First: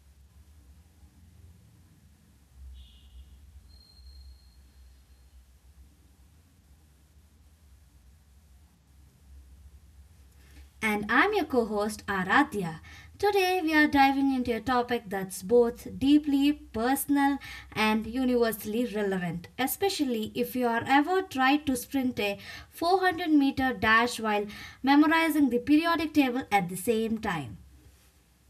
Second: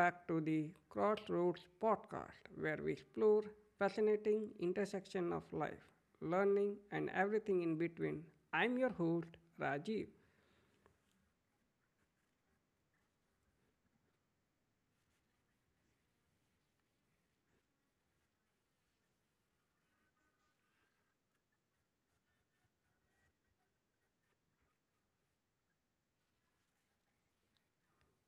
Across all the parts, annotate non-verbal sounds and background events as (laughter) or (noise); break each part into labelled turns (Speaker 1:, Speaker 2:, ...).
Speaker 1: back to the Crossroads podcast where we explore fascinating intersection of life, learning and everything in between. I'm your host Rajiv.
Speaker 2: And I'm your co host Aradhya. Today we are diving into a topic that's both deeply personal and universally relevant, especially if you are ever tried to sprint a 400-meter dash while memorizing the periodic table at the same time.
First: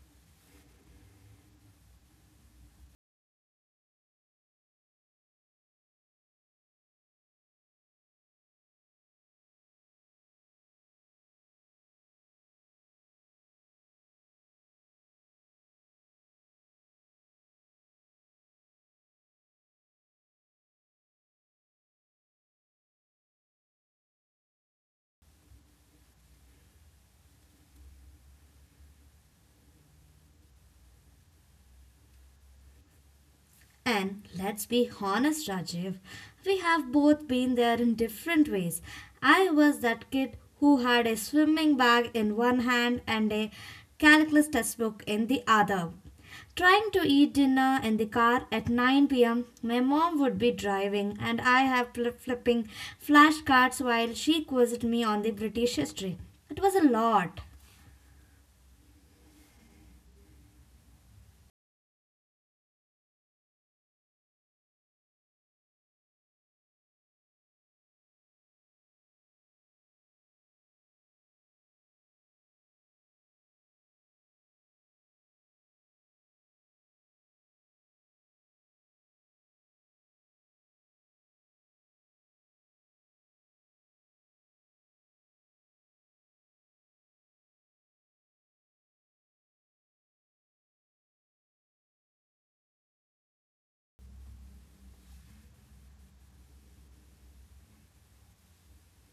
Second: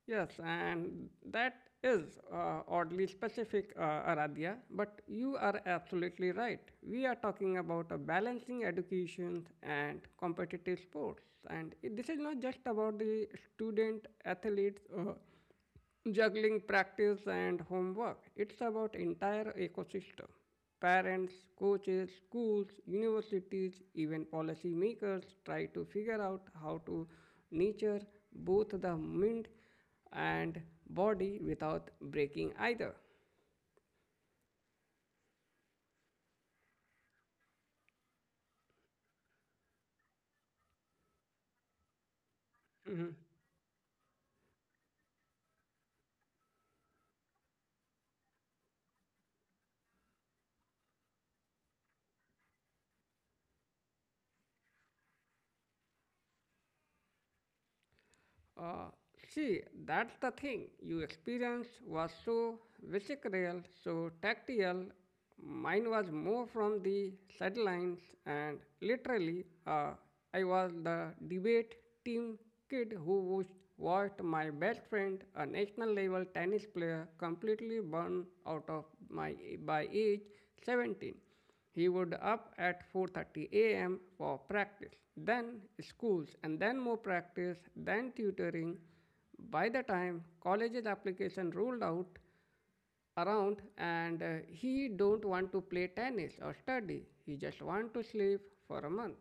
Speaker 1: Yes, and that is oddly specific Aradhya, but you are absolutely right. We are talking about a balancing education and competitive sports and this is not just about the student athletes juggling practice and homework. It's about entire ecosystem. Parents, coaches, schools, universities, even policymakers try to figure out how to nurture both the mind and body without breaking either.
Speaker 2: And let's be honest, Rajiv, we have both been there in different ways. I was that kid who had a swimming bag in one hand and a calculus textbook in the other. Trying to eat dinner in the car at 9 p.m., my mom would be driving and I have flipping flashcards while she quizzed me on the British history. It was a lot.
Speaker 1: Uh, see, that's the thing. You experience was so visceral, so tactile. Mine was more from the sidelines, and literally, I was the debate team kid watched my best friend, a national level tennis player, completely burn out of my by age 17. He would up at 4:30 a.m. for practice, then schools, and then more practice, then tutoring. By the time college's application ruled out around and he don't want to play tennis or study. He just want to sleep for a month.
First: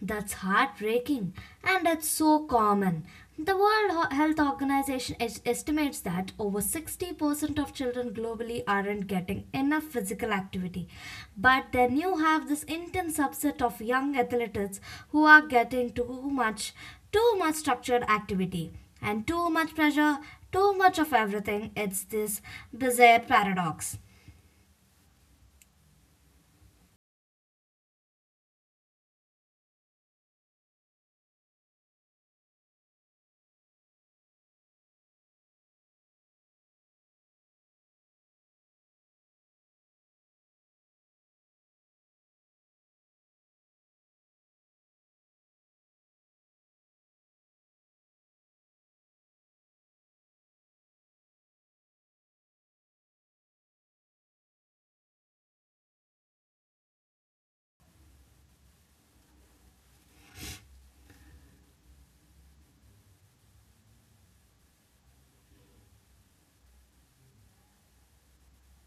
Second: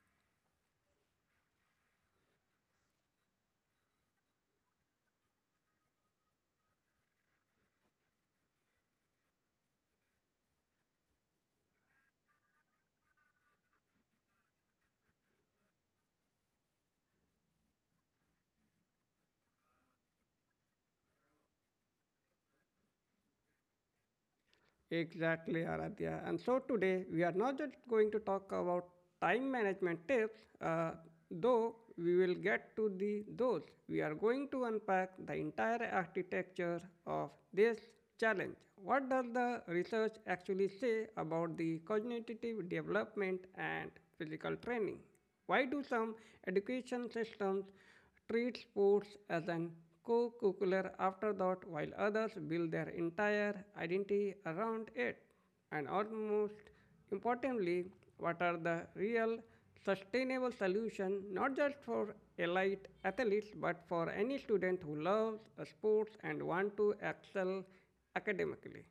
Speaker 2: That's heartbreaking and it's so common. The World Health Organization estimates that over 60% of children globally aren't getting enough physical activity. But then you have this intense subset of young athletes who are getting too much structured activity and too much pressure, too much of everything. It's this bizarre paradox.
Speaker 1: Exactly, Aradhya. And so today we are not just going to talk about time management tips, though we will get to the those. We are going to unpack the entire architecture of this challenge. What does the research actually say about the cognitive development and physical training? Why do some education systems treat sports as an co-curricular afterthought while others build their entire identity around it. And almost importantly, what are the real sustainable solution not just for elite athletes but for any student who loves sports and want to excel academically.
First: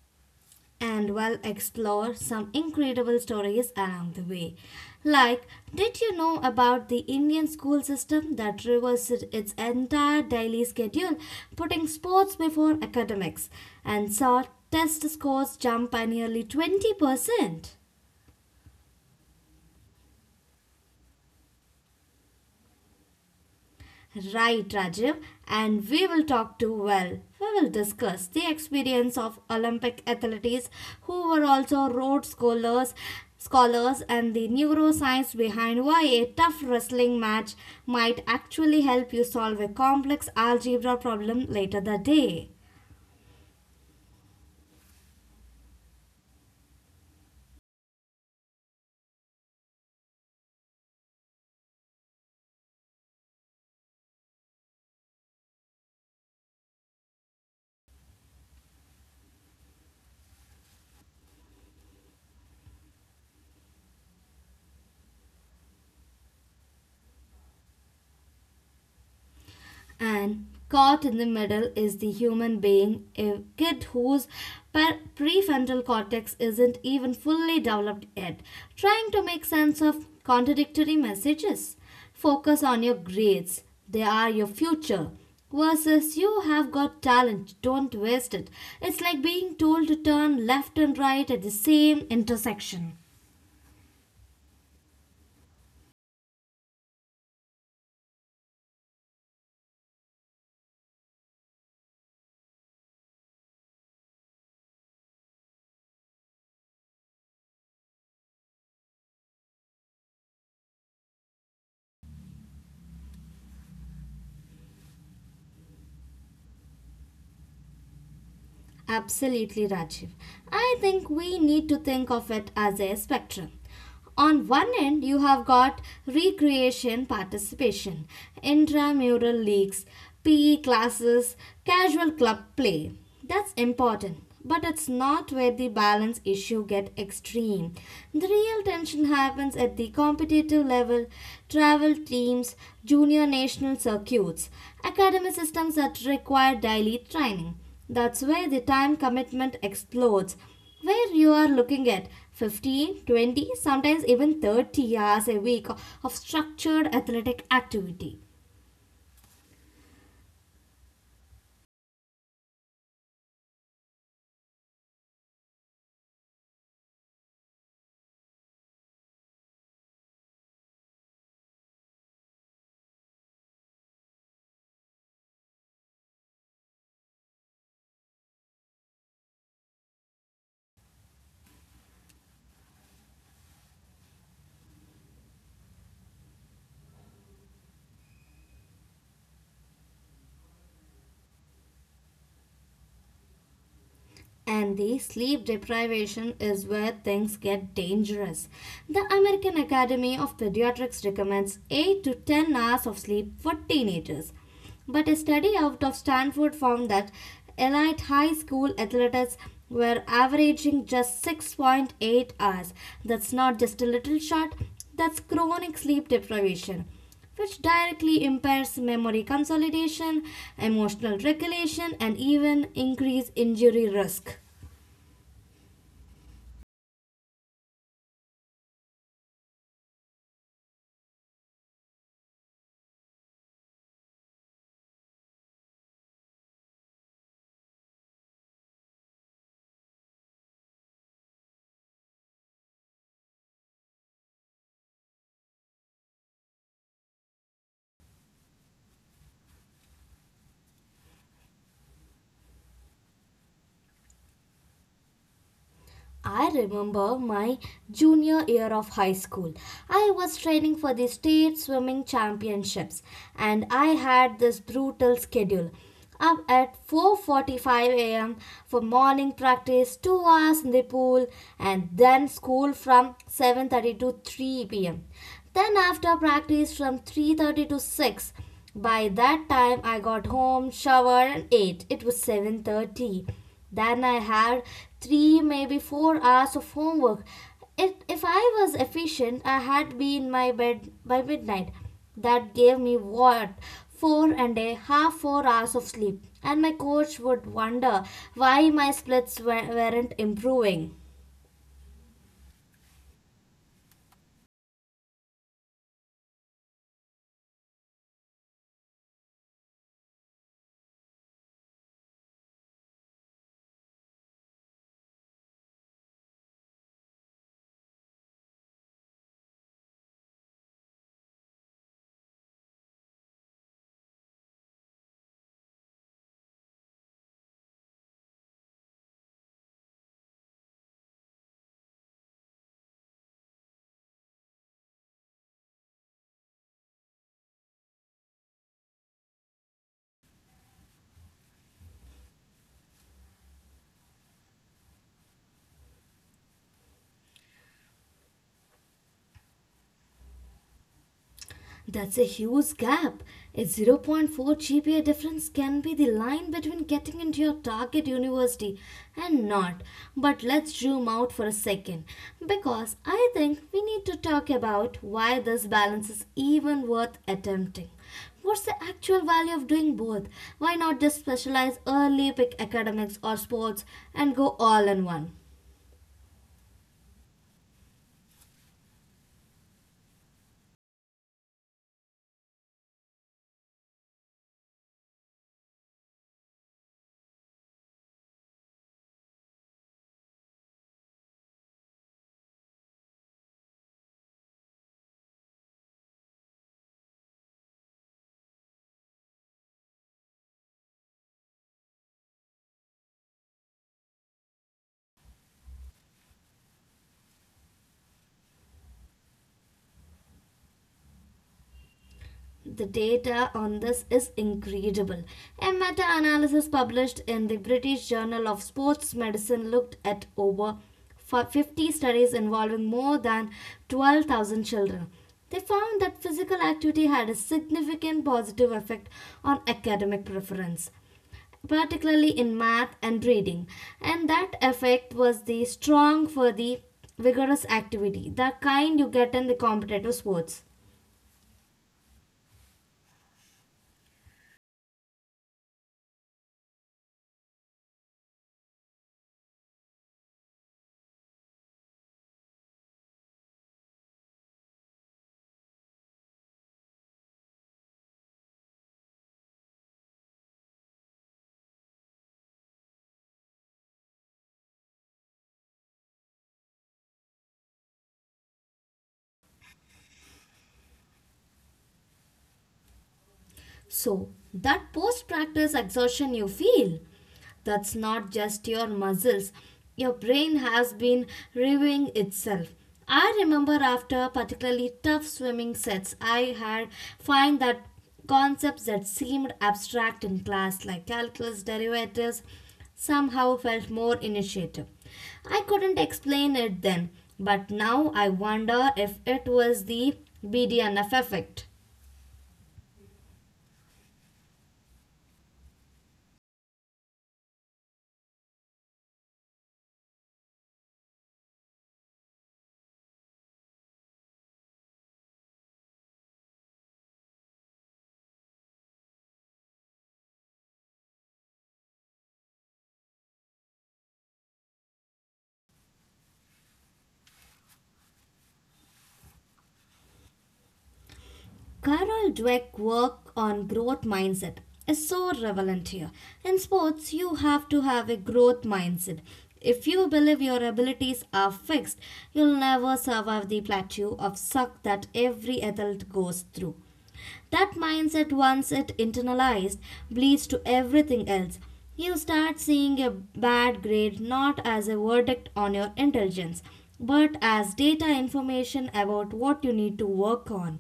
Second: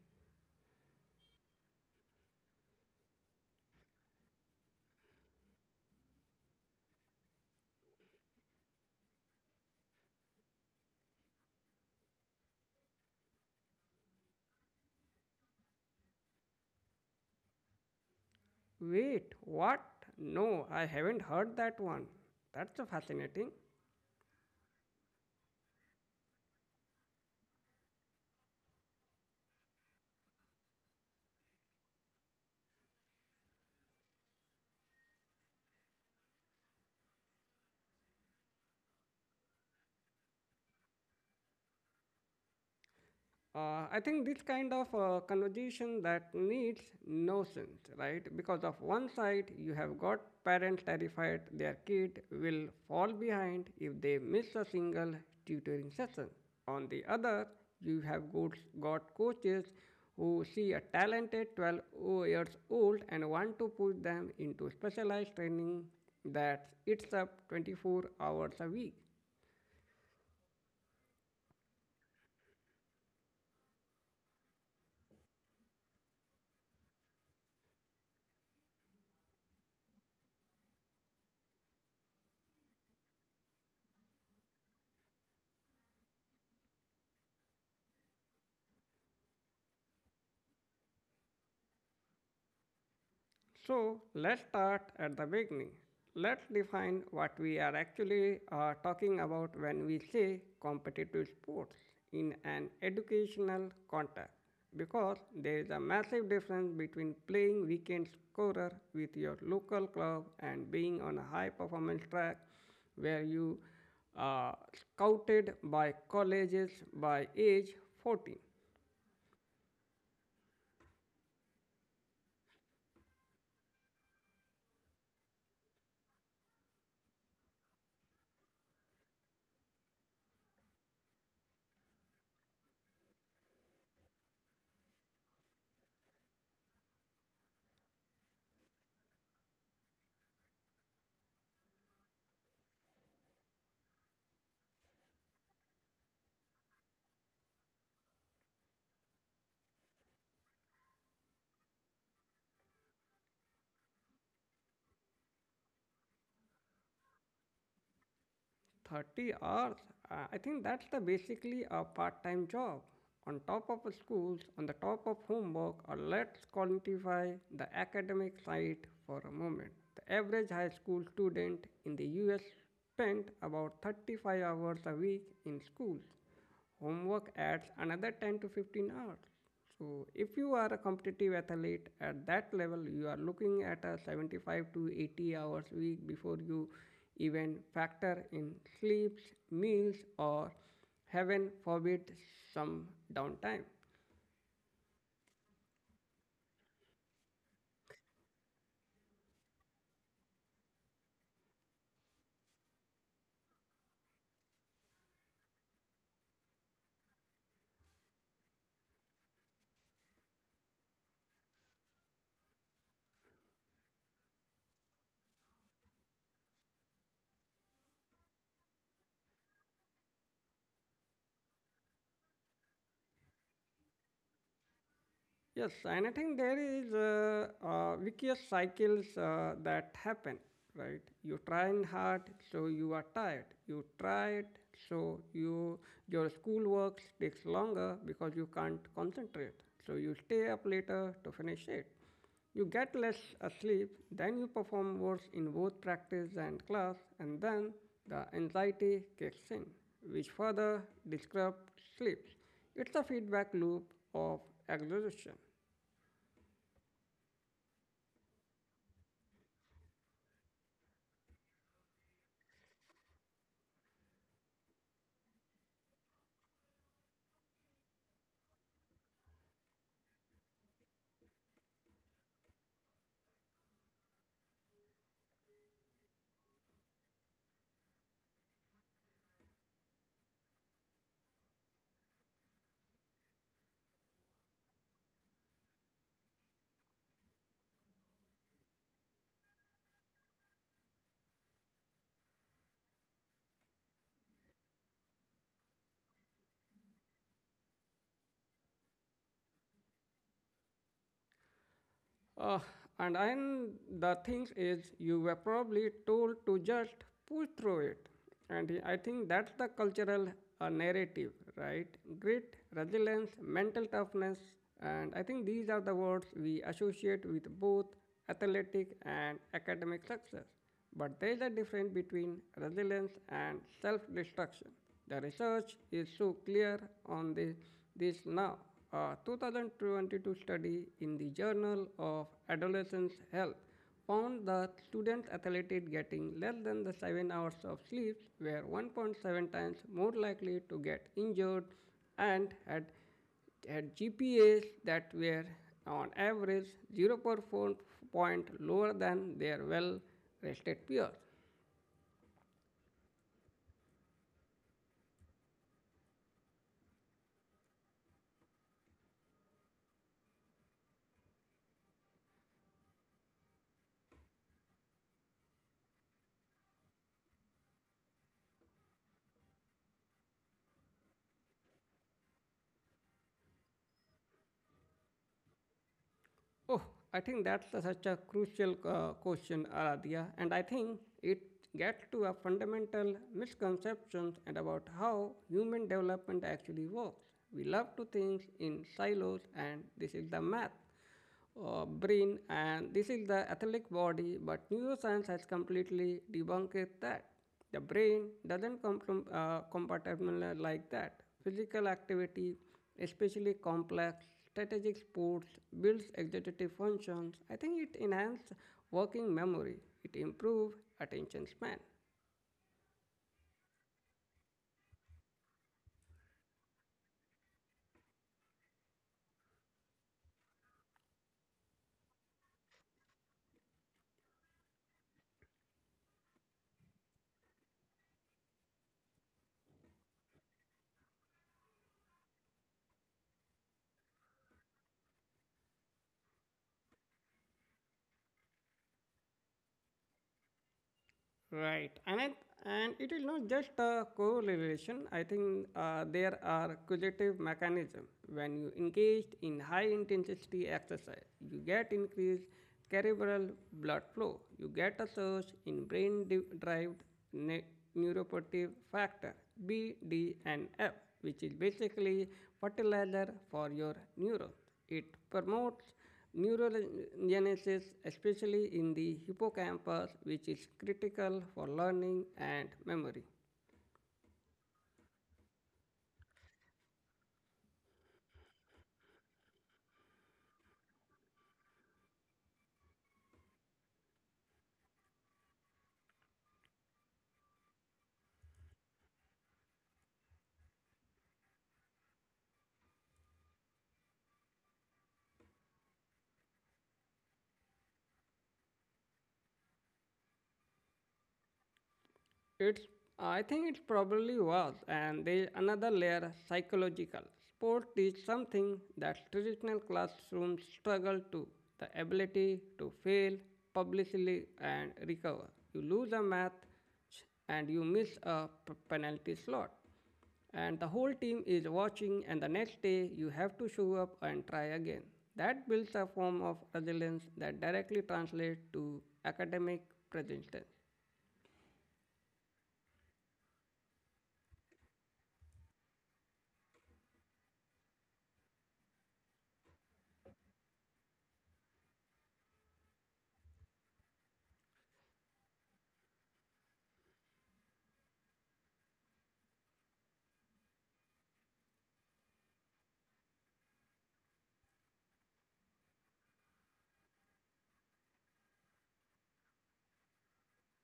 Speaker 2: And we'll explore some incredible stories along the way. Like, did you know about the Indian school system that reversed its entire daily schedule, putting sports before academics, and saw test scores jump by nearly 20%?
Speaker 1: Wait, what? No, I haven't heard that one. That's fascinating.
Speaker 2: Right, Rajiv, and we will talk to well. We will discuss the experience of Olympic athletes who were also Rhodes scholars, and the neuroscience behind why a tough wrestling match might actually help you solve a complex algebra problem later that day.
Speaker 1: I think this kind of conversation that needs no sense, right? Because of one side, you have got parents terrified their kid will fall behind if they miss a single tutoring session. On the other, you have got coaches who see a talented 12 years old and want to push them into specialized training that eats up 24 hours a week.
Speaker 2: And caught in the middle is the human being, a kid whose prefrontal cortex isn't even fully developed yet, trying to make sense of contradictory messages. Focus on your grades, they are your future. Versus, you have got talent, don't waste it. It's like being told to turn left and right at the same intersection.
Speaker 1: So let's start at the beginning. Let's define what we are actually talking about when we say competitive sports in an educational context, because there is a massive difference between playing weekend scorer with your local club and being on a high performance track where you are scouted by colleges by age 14.
Speaker 2: Absolutely, Rajiv. I think we need to think of it as a spectrum. On one end, you have got recreation participation, intramural leagues, PE classes, casual club play. That's important, but it's not where the balance issue get extreme. The real tension happens at the competitive level, travel teams, junior national circuits, academy systems that require daily training. That's where the time commitment explodes, where you are looking at 15, 20, sometimes even 30 hours a week of structured athletic activity.
Speaker 1: 30 hours. I think that's the basically a part-time job. On top of schools, on the top of homework, or let's quantify the academic side for a moment. The average high school student in the US spent about 35 hours a week in schools homework adds another 10 to 15 hours. So, if you are a competitive athlete at that level, you are looking at a 75 to 80 hours week before you even factor in sleeps, meals, or heaven forbid, some downtime.
Speaker 2: And the sleep deprivation is where things get dangerous. The American Academy of Pediatrics recommends 8 to 10 hours of sleep for teenagers. But a study out of Stanford found that elite high school athletes were averaging just 6.8 hours. That's not just a little short, that's chronic sleep deprivation which directly impairs memory consolidation, emotional regulation, and even increase injury risk.
Speaker 1: Yes, and I think there is vicious cycles that happen, right? You trying hard, so you are tired. You try it, so you your schoolwork takes longer because you can't concentrate. So you stay up later to finish it. You get less sleep, then you perform worse in both practice and class, and then the anxiety kicks in, which further disrupts sleep. It's a feedback loop of exhaustion.
Speaker 2: I remember my junior year of high school. I was training for the state swimming championships and I had this brutal schedule. Up at 4:45 a.m. for morning practice, 2 hours in the pool, and then school from 7:30 to 3 p.m. Then after practice from 3:30 to 6. By that time I got home, showered and ate. It was 7:30. Then I had 3 maybe 4 hours of homework. If I was efficient, I had been in my bed by midnight. That gave me what? Four and a half, 4 hours of sleep. And my coach would wonder why my splits weren't improving.
Speaker 1: Uh, and then the thing is, you were probably told to just push through it. And I think that's the cultural narrative, right? Grit, resilience, mental toughness. And I think these are the words we associate with both athletic and academic success. But there is a difference between resilience and self destruction. The research is so clear on this, this now. A 2022 study in the Journal of Adolescent Health found that students athletes getting less than the 7 hours of sleep were 1.7 times more likely to get injured and had GPAs that were on average 0 0.4 point lower than their well-rested peers.
Speaker 2: That's a huge gap. A 0.4 GPA difference can be the line between getting into your target university and not. But let's zoom out for a second because I think we need to talk about why this balance is even worth attempting. What's the actual value of doing both? Why not just specialize early, pick academics or sports, and go all in one?
Speaker 1: Oh, I think that's such a crucial question, Aradhya, and I think it gets to a fundamental misconception and about how human development actually works. We love to think in silos, and this is the math, brain, and this is the athletic body, but neuroscience has completely debunked that. The brain doesn't come from compartment like that. Physical activity, especially complex strategic sports, builds executive functions. I think it enhances working memory. It improves attention span.
Speaker 2: The data on this is incredible. A meta analysis published in the British Journal of Sports Medicine looked at over 50 studies involving more than 12,000 children. They found that physical activity had a significant positive effect on academic preference, particularly in math and reading. And that effect was the strong for the vigorous activity, the kind you get in the competitive sports.
Speaker 1: Right, and it is not just a correlation. I think there are causative mechanism. When you engaged in high intensity exercise, you get increased cerebral blood flow. You get a surge in brain derived ne- neuroprotective factor BDNF, which is basically fertilizer for your neurons. It promotes Neural genesis, especially in the hippocampus, which is critical for learning and memory.
Speaker 2: So, that post practice exertion you feel, that's not just your muscles. Your brain has been reviewing itself. I remember after particularly tough swimming sets, I had find that concepts that seemed abstract in class, like calculus derivatives, somehow felt more initiative. I couldn't explain it then, but now I wonder if it was the BDNF effect.
Speaker 1: It's I think it probably was, and there is another layer psychological. Sport is something that traditional classrooms struggle to the ability to fail publicly and recover. You lose a math and you miss a penalty slot. And the whole team is watching, and the next day you have to show up and try again. That builds a form of resilience that directly translates to academic presence.
Speaker 2: Carol Dweck's work on growth mindset is so relevant here. In sports, you have to have a growth mindset. If you believe your abilities are fixed, you'll never survive the plateau of suck that every adult goes through. That mindset, once it internalized, bleeds to everything else. You start seeing a bad grade not as a verdict on your intelligence, but as data information about what you need to work on.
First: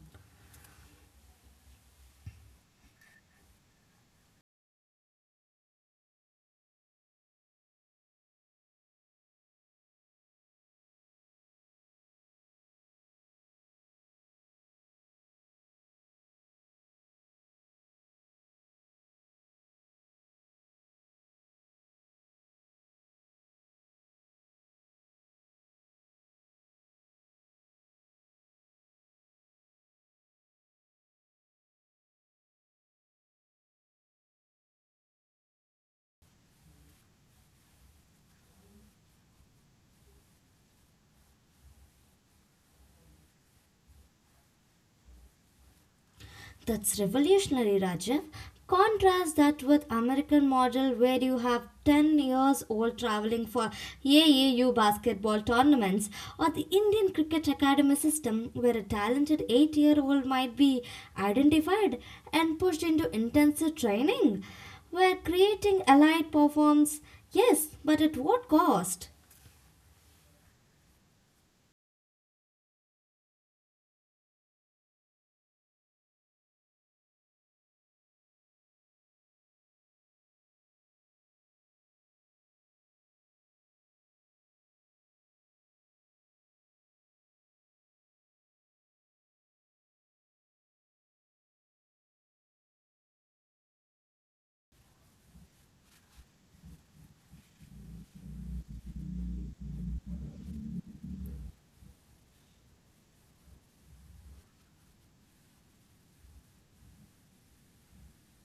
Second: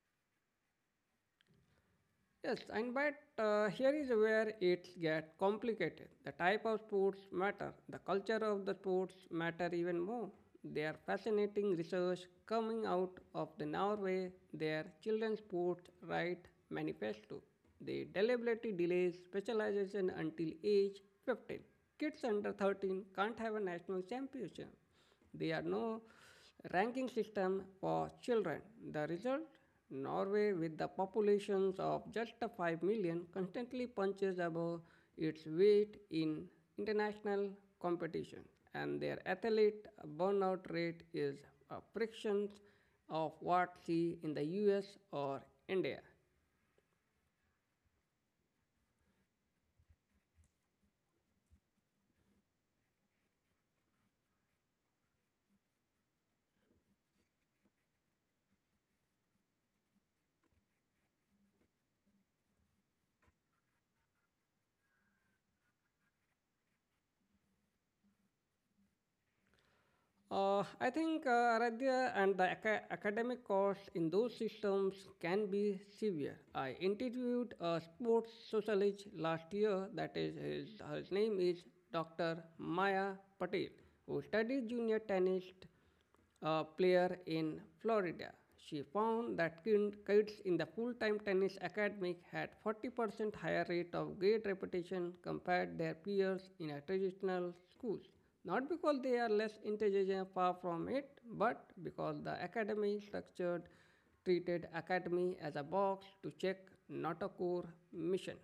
Speaker 1: Yes, and but here is where it gets complicated. The type of sports matter. The culture of the sports matter even more. There are fascinating research coming out of the Norway, their children's sports right manifesto. They deliberately delay specialization until age 15. Kids under 13 can't have a national championship. They are no ranking system for children. The result? Norway, with the populations of just 5 million, constantly punches above its weight in international competition, and their athlete burnout rate is a fraction of what see in the US or India.
Speaker 2: That's revolutionary, Rajiv. Contrast that with American model where you have 10 years old traveling for AAU basketball tournaments or the Indian Cricket Academy system where a talented 8-year-old might be identified and pushed into intensive training where creating elite performs, yes, but at what cost?
Speaker 1: I think Aradhya and the academic costs in those systems can be severe. I interviewed a sports sociologist last year, that is, his, her name is Dr. Maya Patel, who studies junior tennis player in Florida. She found that kids in the full-time tennis academy had 40% higher rate of grade repetition compared their peers in a traditional schools. Not because they are less intelligent, far from it, but because the academy structured treated academy as a box to check, not a core mission.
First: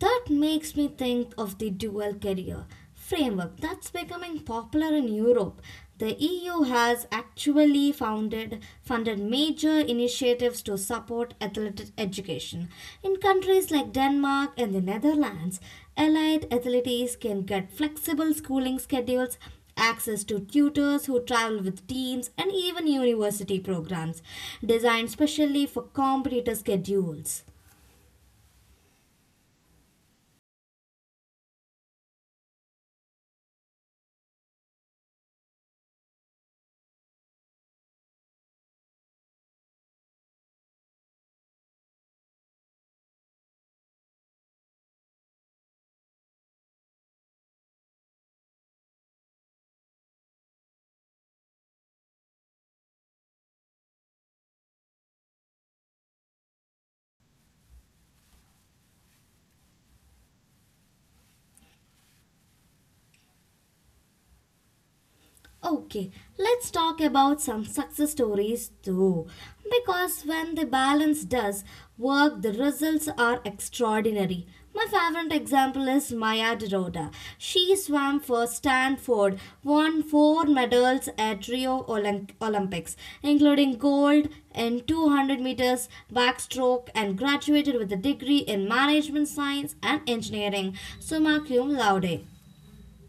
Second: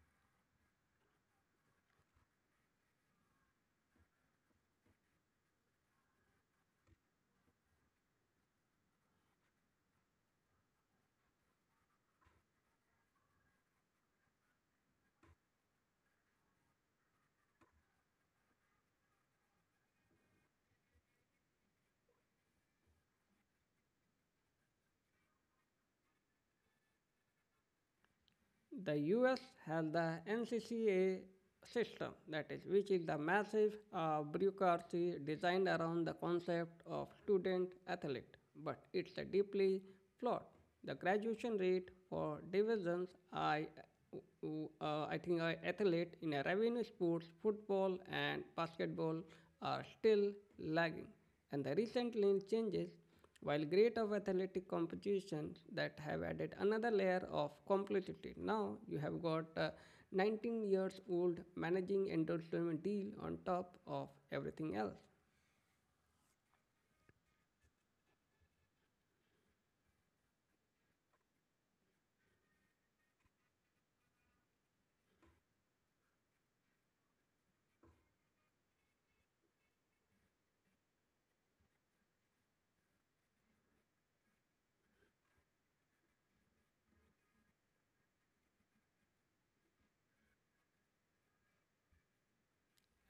Speaker 2: That makes me think of the dual career framework that's becoming popular in Europe. The EU has actually founded funded major initiatives to support athletic education. In countries like Denmark and the Netherlands, allied athletes can get flexible schooling schedules, access to tutors who travel with teams, and even university programs designed specially for competitor schedules.
Speaker 1: The US has the NCCA system, that is, which is the massive bureaucracy designed around the concept of student athlete, but it's a deeply flawed. The graduation rate for divisions uh, I think I athlete in a revenue sports, football and basketball are still lagging, and the recent changes while great of athletic competition that have added another layer of complexity. Now you have got a 19 years old managing endorsement deal on top of everything else.
Speaker 2: Okay, let's talk about some success stories too. Because when the balance does work, the results are extraordinary. My favorite example is Maya Dorota. She swam for Stanford, won four medals at Rio Olympics, including gold in 200 meters backstroke, and graduated with a degree in management science and engineering, summa cum laude.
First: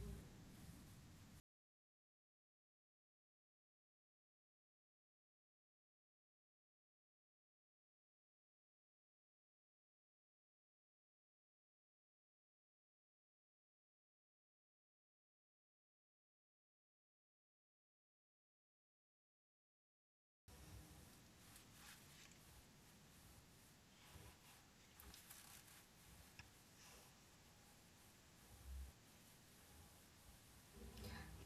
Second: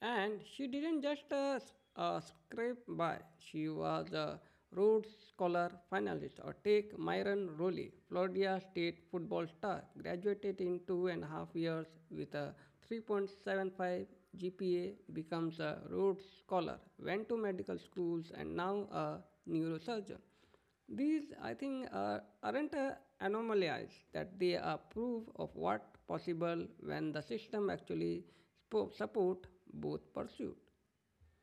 Speaker 1: And she didn't just scrape by, she was a Rhodes Scholar finalist. Or take Myron Rowley, Florida State football star, graduated in 2.5 years with a 3.75 GPA, becomes a Rhodes Scholar, went to medical schools, and now a neurosurgeon. These, I think, aren't anomalies that they are proof of what possible when the system actually support both pursuit.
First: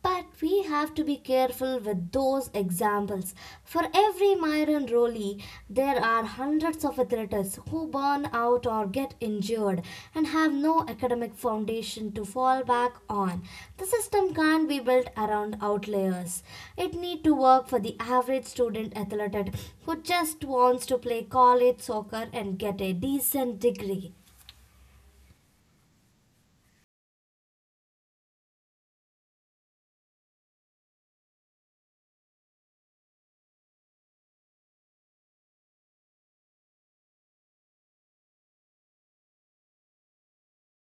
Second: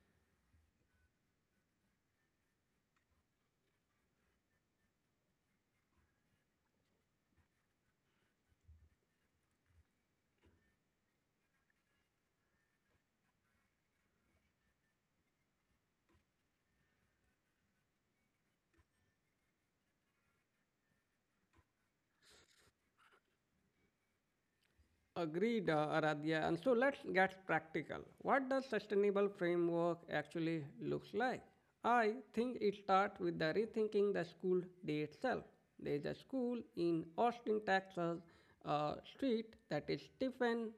Speaker 2: But we have to be careful with those examples. For every Myron Rowley, there are hundreds of athletes who burn out or get injured and have no academic foundation to fall back on. The system can't be built around outliers. It need to work for the average student athlete who just wants to play college soccer and get a decent degree.
Speaker 1: Agreed, Aradhya. And so let's get practical. What does sustainable framework actually looks like? I think it starts with the rethinking the school day itself. There is a school in Austin, Texas, a street that is Stephen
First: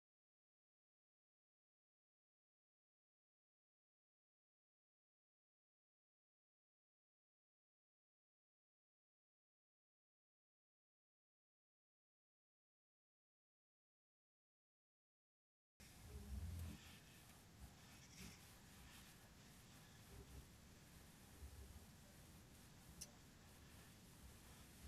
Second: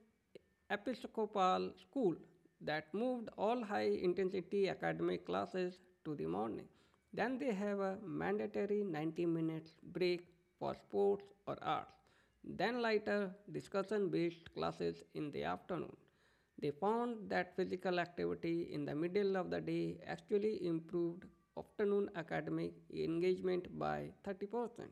Speaker 1: Episcopal school that moved all high intensity academic classes to the morning. Then they have a mandatory 90 minutes break for sports or arts. Then later discussion based classes in the afternoon. They found that physical activity in the middle of the day actually improved afternoon academic engagement by 30%.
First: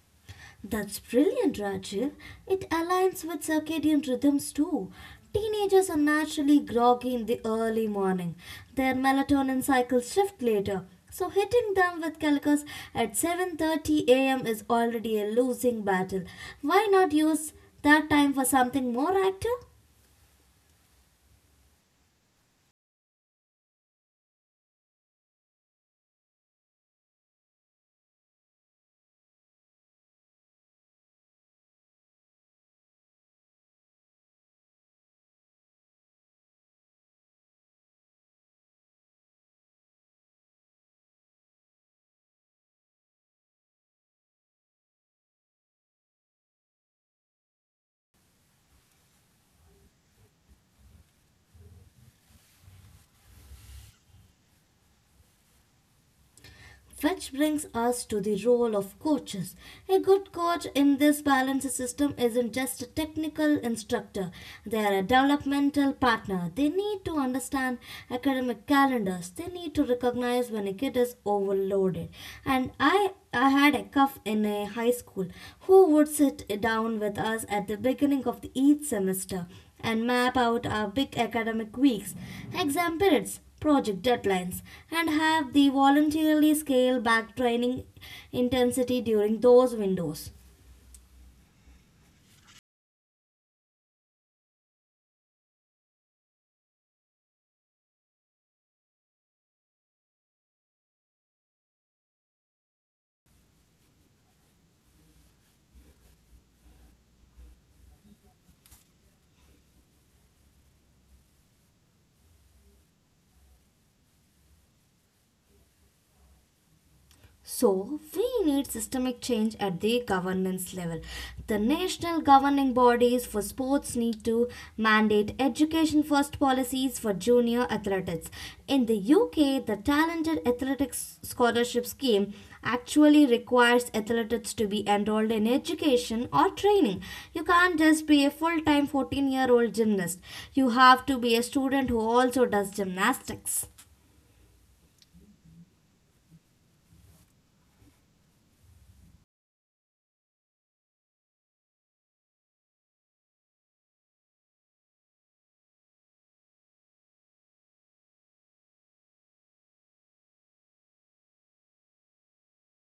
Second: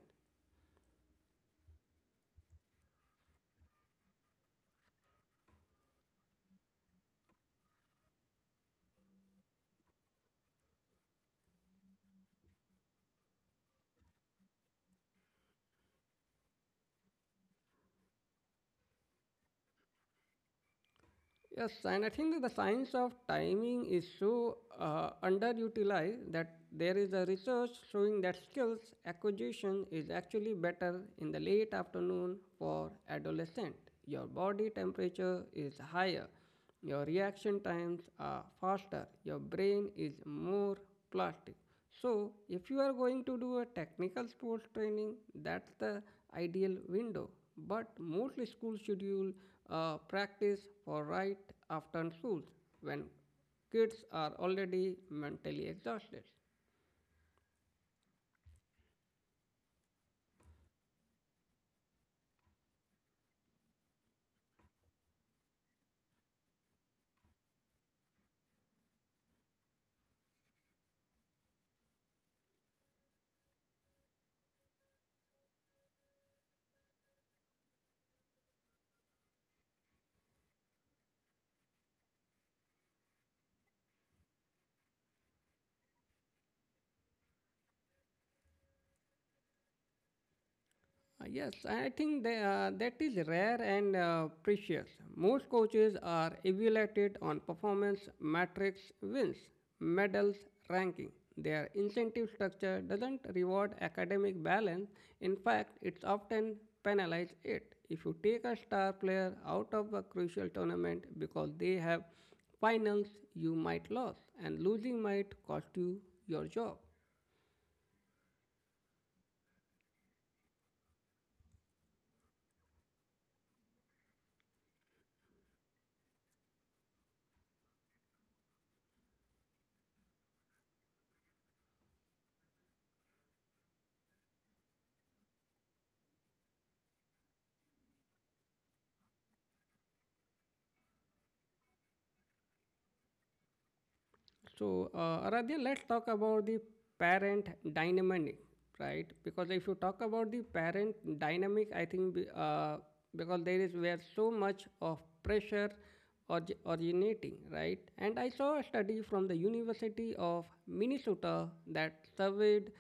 Speaker 2: That's brilliant, Rajiv. It aligns with circadian rhythms too. Teenagers are naturally groggy in the early morning. Their melatonin cycles shift later. So hitting them with calculus at 7:30 a.m. is already a losing battle. Why not use that time for something more active?
Speaker 1: Yes, and I think that the science of timing is so underutilized that there is a research showing that skills acquisition is actually better in the late afternoon for adolescent. Your body temperature is higher, your reaction times are faster, your brain is more plastic. So, if you are going to do a technical sports training, that's the ideal window. But mostly schools schedule practice for right after schools when kids are already mentally exhausted.
Speaker 2: Which brings us to the role of coaches. A good coach in this balance system isn't just a technical instructor, they are a developmental partner. They need to understand academic calendars, they need to recognize when a kid is overloaded. And I had a cuff in a high school who would sit down with us at the beginning of the each semester and map out our big academic weeks, exam periods, project deadlines, and have the voluntarily scale back training intensity during those windows.
Speaker 1: Yes, I think that is rare and precious. Most coaches are evaluated on performance metrics, wins, medals, ranking. Their incentive structure doesn't reward academic balance. In fact, it's often penalizes it. If you take a star player out of a crucial tournament because they have finals, you might lose, and losing might cost you your job.
Speaker 2: So, we need systemic change at the governance level. The national governing bodies for sports need to mandate education first policies for junior athletics. In the UK, the Talented Athletics Scholarship Scheme actually requires athletes to be enrolled in education or training. You can't just be a full time 14-year-old gymnast, you have to be a student who also does gymnastics.
Speaker 1: So, Aradhya, let's talk about the parent dynamic, right? Because if you talk about the parent dynamic, I think because there is where so much of pressure originating, right? And I saw a study from the University of Minnesota that surveyed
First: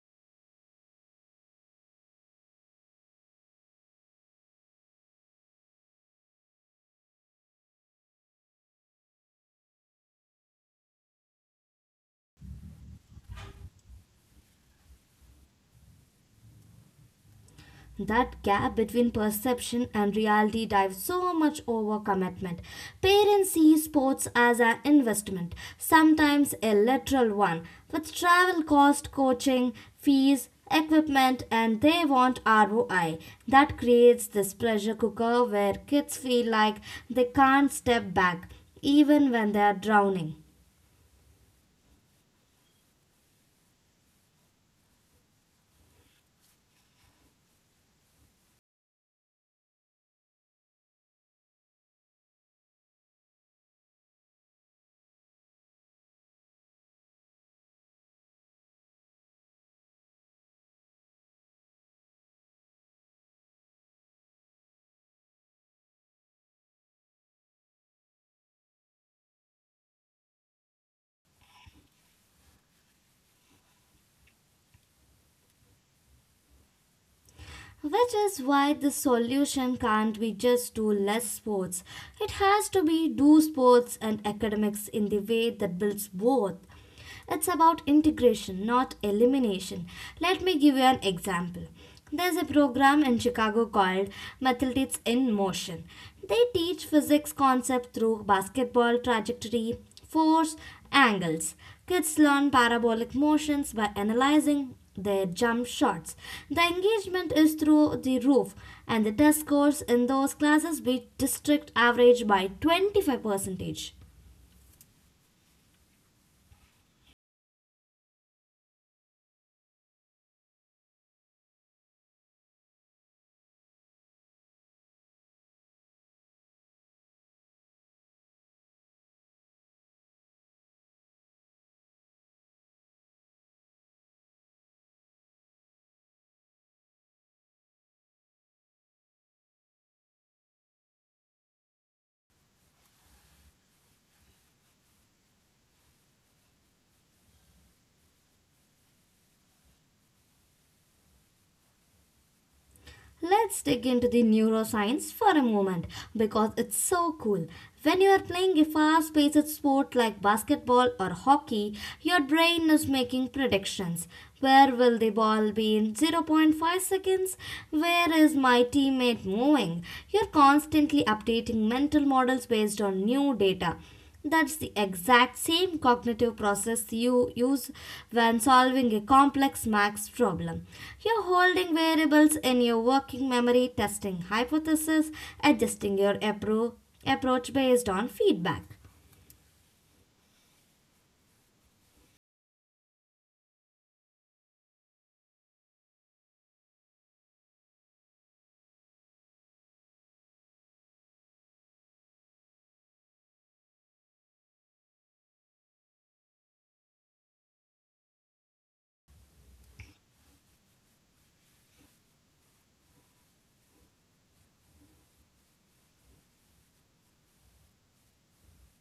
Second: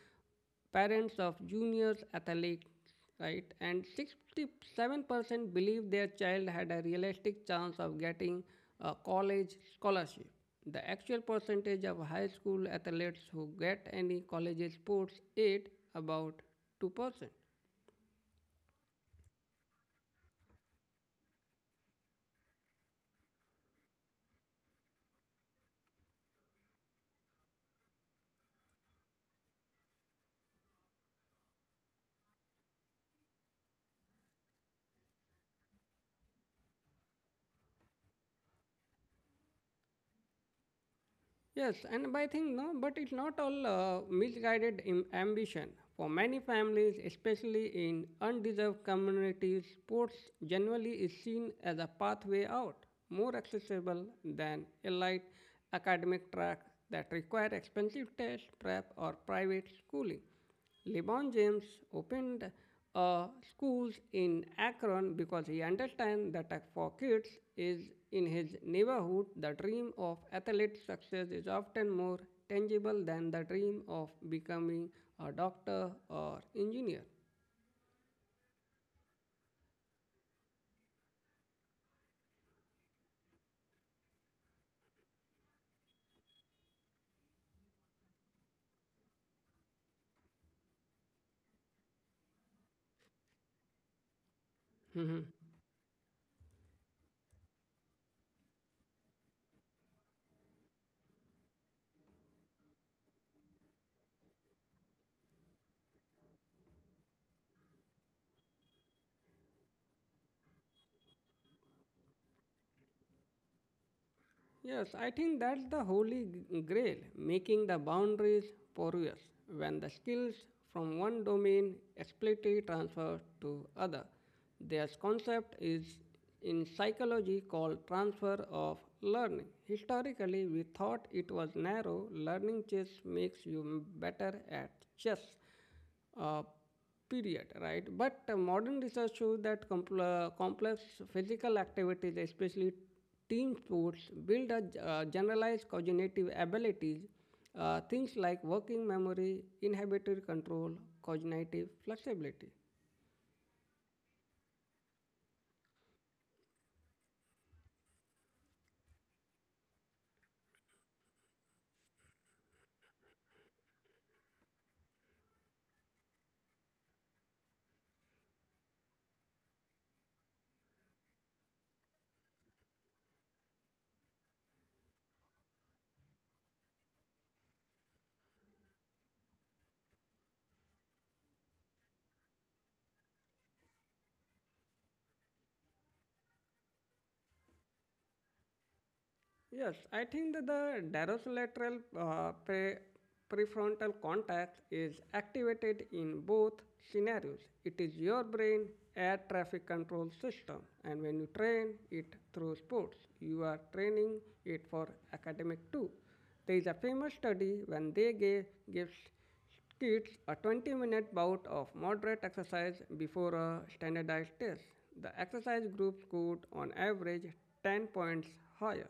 Speaker 1: parents of juniors athletes, right? And 67% believe their child had a realistic chance of getting a college scholarship. The actual percentage of high school athletes who get any college sports aid about 2%.
Speaker 2: That gap between perception and reality drives so much overcommitment. Parents see sports as an investment, sometimes a literal one, with travel cost, coaching, fees, equipment, and they want ROI. That creates this pressure cooker where kids feel like they can't step back, even when they are drowning.
Speaker 1: Yes, and but I think no, but it's not all ambition. For many families, especially in undeserved communities, sports generally is seen as a pathway out, more accessible than a light academic track that require expensive tests, prep, or private schooling. LeBron James opened a school in Akron because he understands that for kids is in his neighborhood, the dream of athletic success is often more tangible than the dream of becoming a doctor or engineer.
Speaker 2: Which is why the solution can't be just do less sports. It has to be do sports and academics in the way that builds both. It's about integration, not elimination. Let me give you an example. There's a program in Chicago called Mathematics in
Speaker 1: (laughs)
Speaker 2: Motion. They teach physics concept through basketball trajectory, force angles. Kids learn parabolic motions by analyzing their jump shots. The engagement is through the roof, and the test scores in those classes beat district average by 25 percentage.
Speaker 1: Yes, I think that's the grail, making the boundaries porous when the skills from one domain explicitly transfer to other. This concept is in psychology called transfer of learning. Historically, we thought it was narrow, learning chess makes you better at chess uh, period, right? But modern research shows that complex physical activities, especially team sports, build a generalized cognitive abilities, things like working memory, inhibitory control, cognitive flexibility.
Speaker 2: Let's dig into the neuroscience for a moment because it's so cool. When you are playing a fast paced sport like basketball or hockey, your brain is making predictions. Where will the ball be in 0.5 seconds? Where is my teammate moving? You're constantly updating mental models based on new data. That's the exact same cognitive process you use when solving a complex maths problem. You're holding variables in your working memory, testing hypotheses, adjusting your approach based on feedback.
Speaker 1: Yes, I think that the dorsolateral prefrontal cortex is activated in both scenarios. It is your brain air traffic control system, and when you train it through sports, you are training it for academic too. There is a famous study when they gave gives kids a 20-minute bout of moderate exercise before a standardized test. The exercise group scored on average 10 points higher.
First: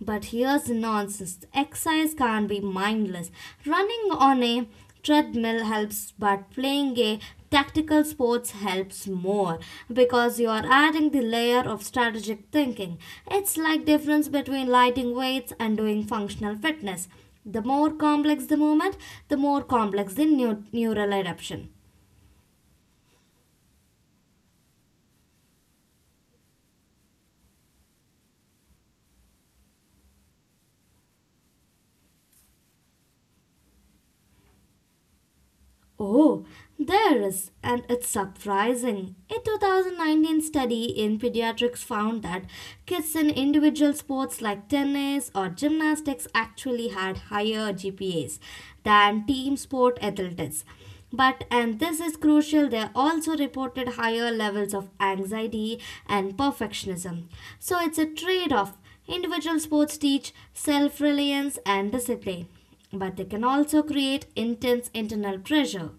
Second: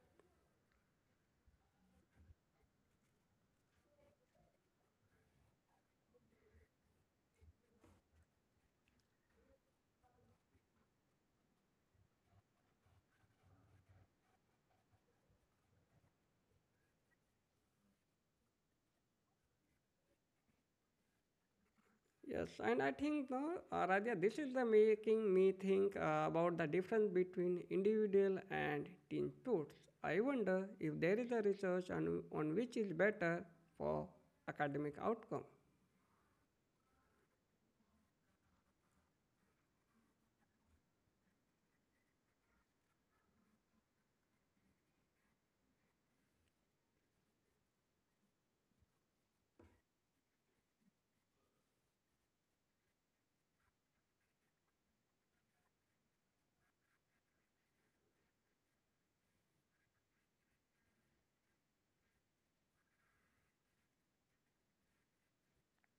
Speaker 2: But here's nonsense exercise can't be mindless. Running on a treadmill helps, but playing a tactical sports helps more because you are adding the layer of strategic thinking. It's like difference between lighting weights and doing functional fitness. The more complex the movement, the more complex the neural adaptation.
Speaker 1: Yes, and I think, no, Radhya, this is the making me think about the difference between individual and team sports. I wonder if there is a research on which is better for academic outcome.
Speaker 2: Oh, there is, and it's surprising. A 2019 study in pediatrics found that kids in individual sports like tennis or gymnastics actually had higher GPAs than team sport athletes. But, and this is crucial, they also reported higher levels of anxiety and perfectionism. So, it's a trade off. Individual sports teach self reliance and discipline but they can also create intense internal pressure.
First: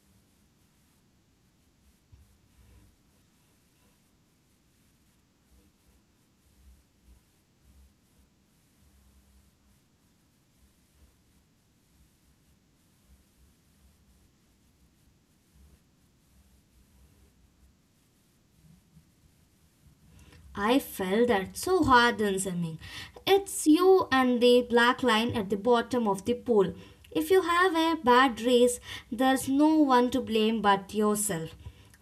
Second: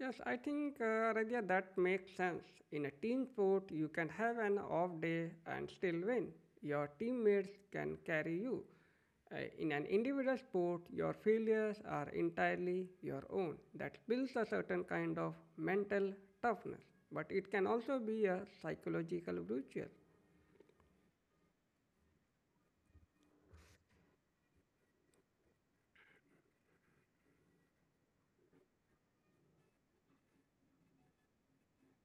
Speaker 1: Yes, I think, Radhya, that makes sense. In a team sport, you can have an off day and still win. Your teammates can carry you. In an individual sport, your failures are entirely your own. That builds a certain kind of mental toughness, but it can also be a psychological brutal.
Speaker 2: I felt that so hard in swimming. It's you and the black line at the bottom of the pool. If you have a bad race, there's no one to blame but yourself.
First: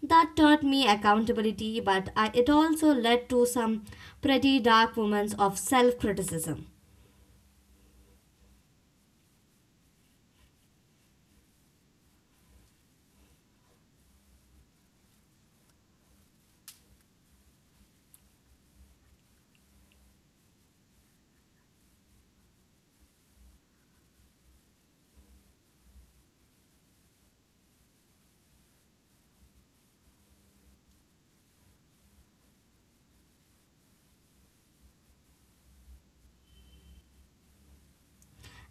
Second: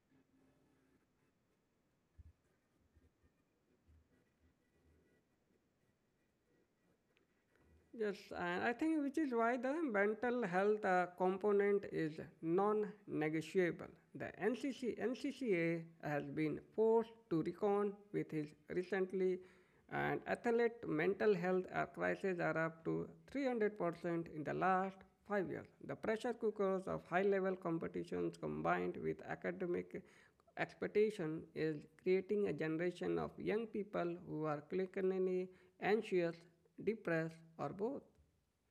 Speaker 2: That taught me accountability, but it also led to some pretty dark moments of self criticism.
Speaker 1: Yes, and I think which is why the mental health component is non-negotiable. The NCCA has been forced to recon with his recently, and athlete mental health crises are up to 300% in the last 5 years. The pressure cookers of high-level competitions combined with academic expectation is creating a generation of young people who are clinically anxious depressed, or both.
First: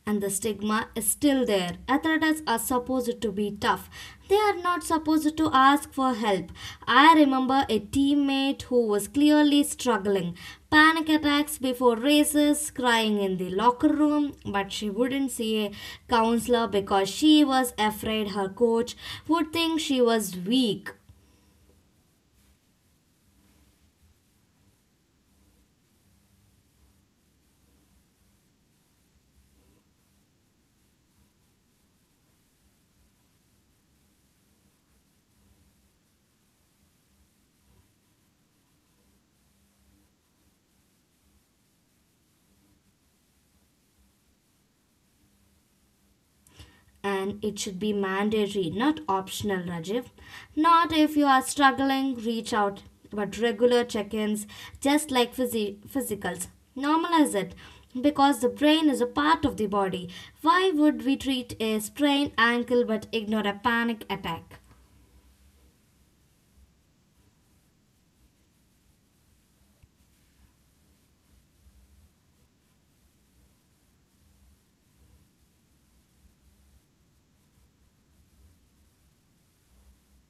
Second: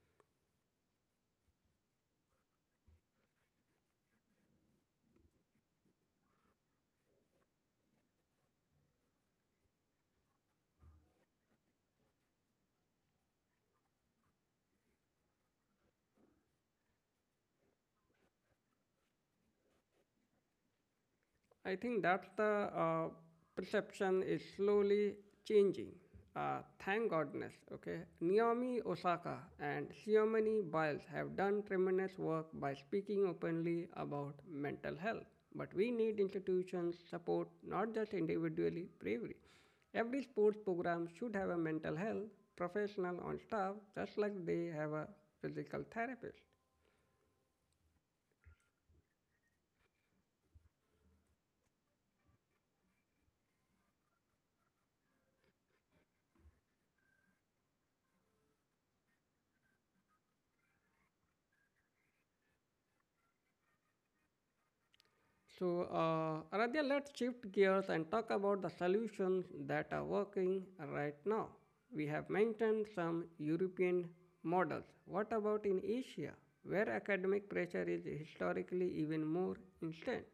Speaker 2: And the stigma is still there. Athletes are supposed to be tough. They are not supposed to ask for help. I remember a teammate who was clearly struggling. Panic attacks before races, crying in the locker room, but she wouldn't see a counselor because she was afraid her coach would think she was weak.
Speaker 1: I think that's the perception is slowly changing. Uh, Thank goodness. Okay, Naomi Osaka and Xiomani Biles have done tremendous work by speaking openly about mental health. But we need institutions support not just individually bravery. Every sports program should have a mental health professional on staff, just like they have a physical therapist.
Speaker 2: And it should be mandatory, not optional, Rajiv. Not if you are struggling, reach out, but regular check ins, just like physicals. Normalize it because the brain is a part of the body. Why would we treat a sprained ankle but ignore a panic attack?
Speaker 1: So, Aradhya, let's shift gears and talk about the solutions that are working right now. We have mentioned some European models. What about in Asia, where academic pressure is historically even more instant?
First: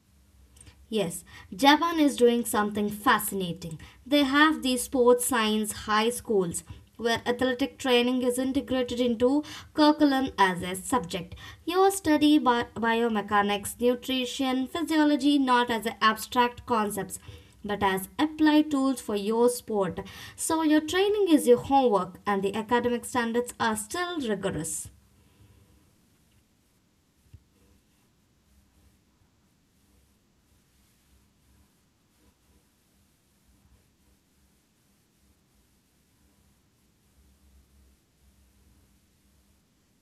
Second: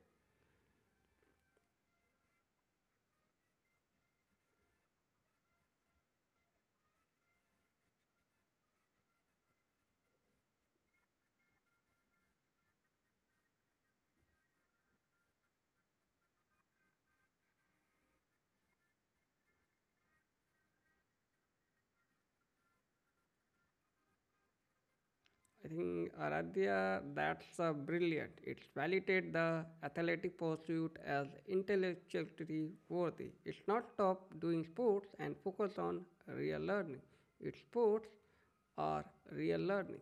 Speaker 2: Yes, Japan is doing something fascinating. They have these sports science high schools where athletic training is integrated into curriculum as a subject. You study biomechanics, nutrition, physiology not as a abstract concepts but as applied tools for your sport. So your training is your homework and the academic standards are still rigorous.
Speaker 1: I think Aradhya, that's brilliant. It's validated the athletic pursuit as intellectually worthy. It's not stop doing sports and focus on real learning. It's sports are real learning.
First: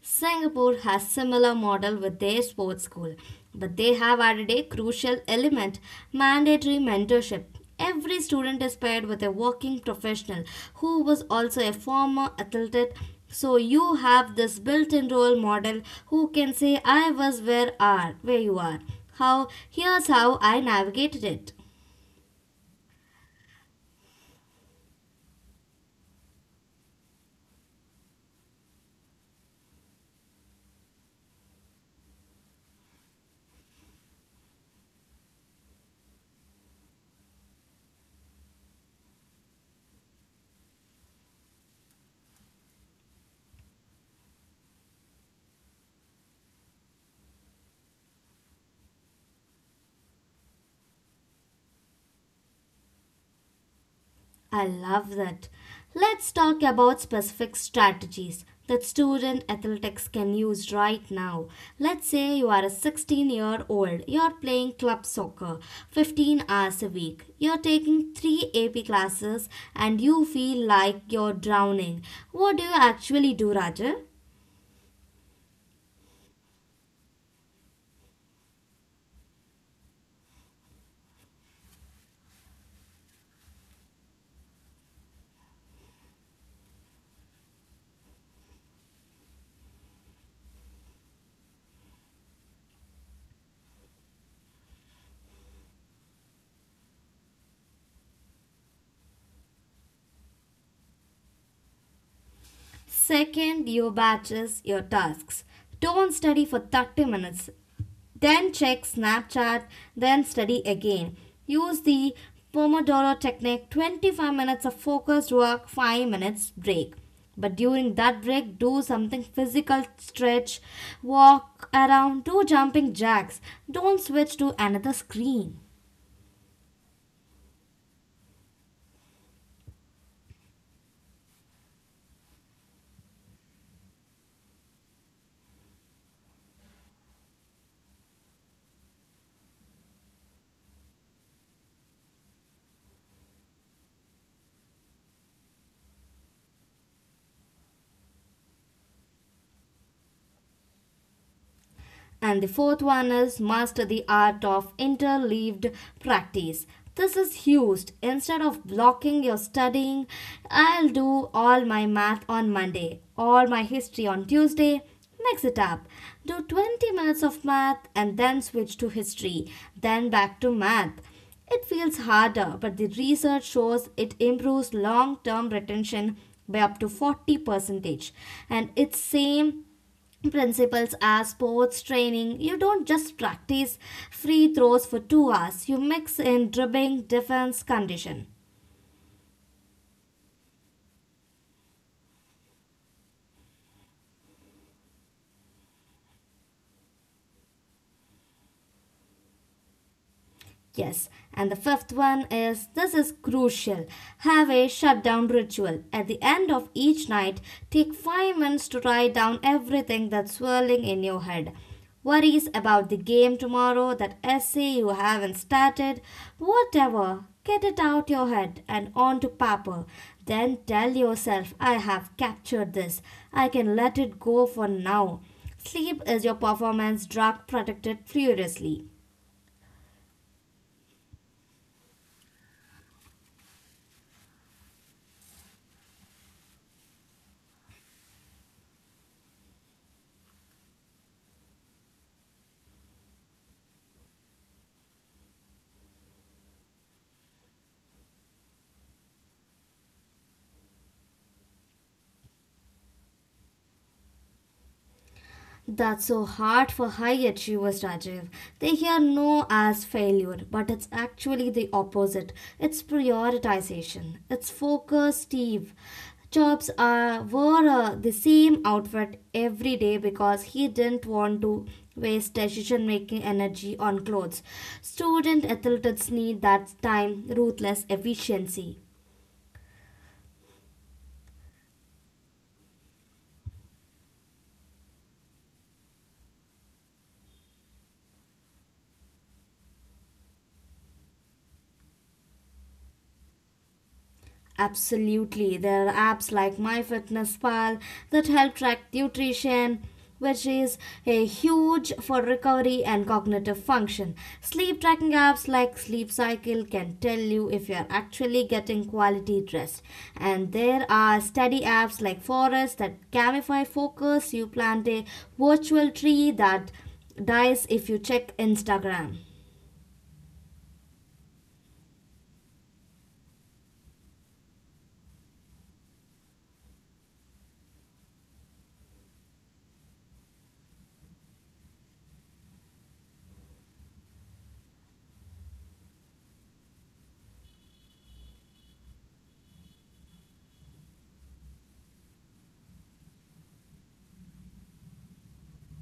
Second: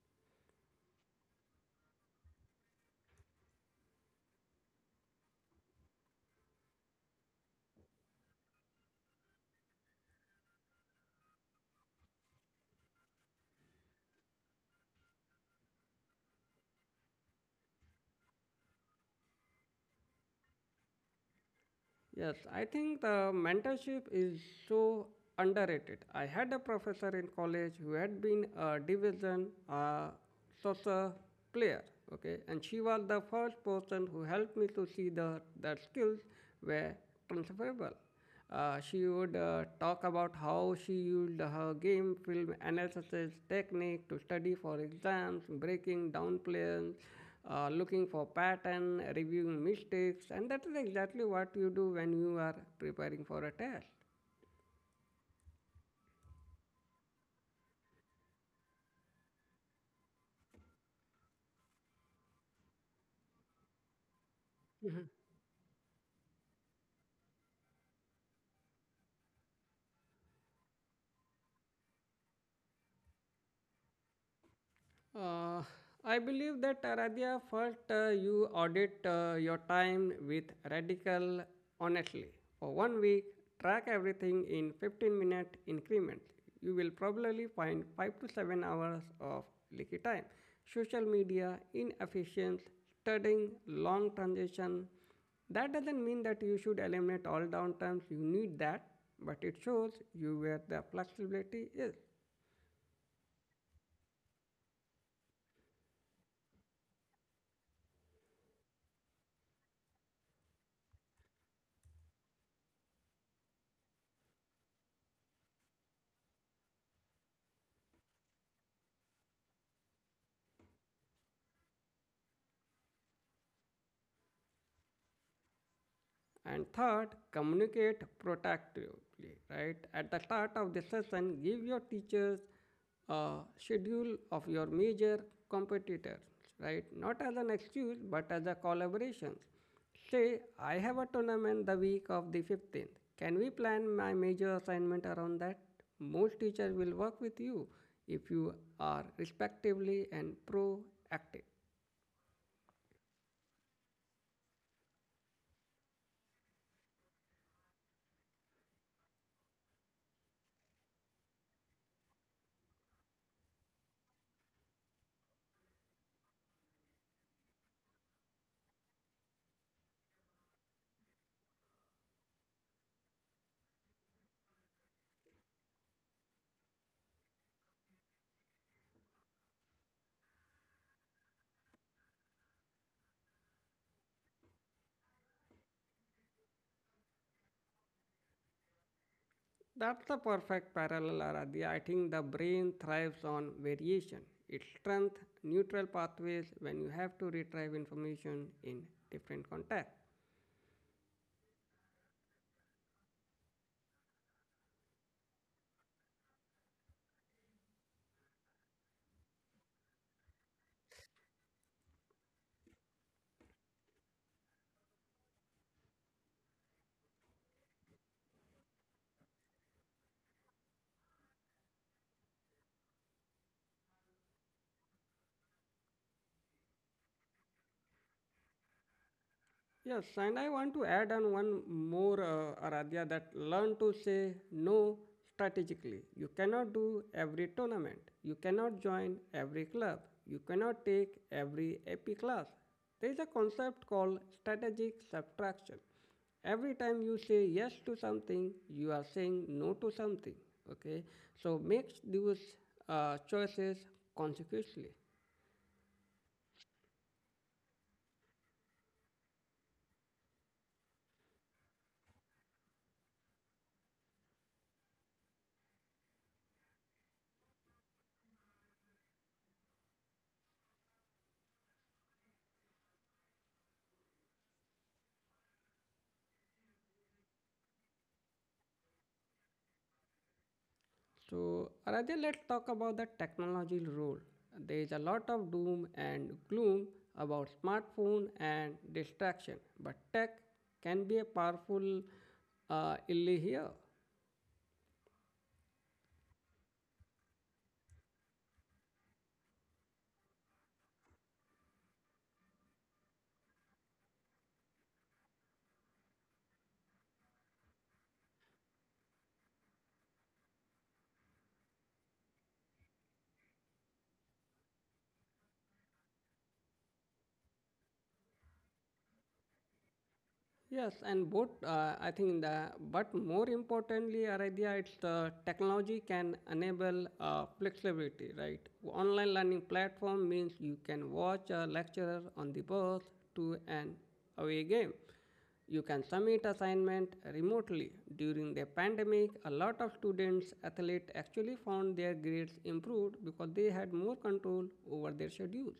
Speaker 2: Singapore has similar model with their sports school, but they have added a crucial element, mandatory mentorship. Every student is paired with a working professional who was also a former athlete. So you have this built-in role model who can say I was where you are. How here's how I navigated it.
Speaker 1: Yes, I think the mentorship is so underrated. I had a professor in college who had been a division soccer player, okay, and she was the first person who helped me to see the that skills were transferable. She would talk about how she used her game film analysis technique to study for exams, breaking down plans, looking for pattern, reviewing mistakes, and that is exactly what you do when you are preparing for a test.
Speaker 2: I love that. Let's talk about specific strategies that student athletics can use right now. Let's say you are a 16-year-old, you're playing club soccer 15 hours a week, you're taking 3 AP classes, and you feel like you're drowning. What do you actually do, Raja?
Speaker 1: Uh, I believe that Radhya first you audit your time with Radical honestly. For 1 week, track everything in 15-minute increments. You will probably find 5 to 7 hours of leaky time. Social media, inefficient, studying, long transition. That doesn't mean that you should eliminate all downtimes. You need that, but it shows you where the flexibility is.
Speaker 2: Second, your batches, your tasks. Don't study for 30 minutes. Then check Snapchat, then study again. Use the Pomodoro technique 25 minutes of focused work, 5 minutes break. But during that break, do something physical stretch, walk around, do jumping jacks. Don't switch to another screen.
Speaker 1: And third, communicate proactively, right? At the start of the session, give your teachers a schedule of your major competitors, right? Not as an excuse, but as a collaboration. Say, I have a tournament the week of the 15th. Can we plan my major assignment around that? Most teachers will work with you if you are respectively and proactive.
Speaker 2: And the fourth one is master the art of interleaved practice. This is used instead of blocking your studying. I'll do all my math on Monday, all my history on Tuesday. Mix it up. Do 20 minutes of math and then switch to history, then back to math. It feels harder, but the research shows it improves long-term retention by up to 40 percentage, and it's same principles as sports training you don't just practice free throws for 2 hours you mix in dribbling defense condition.
Speaker 1: That's the perfect parallel, Aradhya. I think the brain thrives on variation. It strengthens neutral pathways when you have to retrieve information in different contexts.
Speaker 2: Yes, and the fifth one is this is crucial. Have a shutdown ritual. At the end of each night, take 5 minutes to write down everything that's swirling in your head. Worries about the game tomorrow, that essay you haven't started, whatever. Get it out your head and on to paper. Then tell yourself, I have captured this. I can let it go for now. Sleep is your performance drug protected furiously.
Speaker 1: Yes, and I want to add on one more, Aradhya, that learn to say no strategically. You cannot do every tournament, you cannot join every club, you cannot take every AP class. There is a concept called strategic subtraction. Every time you say yes to something, you are saying no to something. Okay, so make those choices consequently.
Speaker 2: That's so hard for high achievers, Rajiv. They hear no as failure, but it's actually the opposite. It's prioritization. It's focus, Steve. Jobs wore the same outfit every day because he didn't want to waste decision making energy on clothes. Student athletes need that time, ruthless efficiency.
Speaker 1: So, Aradhya, let's talk about the technology role. There is a lot of doom and gloom about smartphone and distraction, but tech can be a powerful ally here.
Speaker 2: Absolutely. There are apps like MyFitnessPal that help track nutrition, which is a huge for recovery and cognitive function. Sleep tracking apps like Sleep Cycle can tell you if you're actually getting quality rest. And there are study apps like Forest that gamify focus. You plant a virtual tree that dies if you check Instagram.
Speaker 1: Yes, and both, I think, the, but more importantly, Aradhya, it's the technology can enable flexibility, right? Online learning platform means you can watch a lecturer on the bus to an away game. You can submit assignment remotely. During the pandemic, a lot of students, athletes actually found their grades improved because they had more control over their schedules.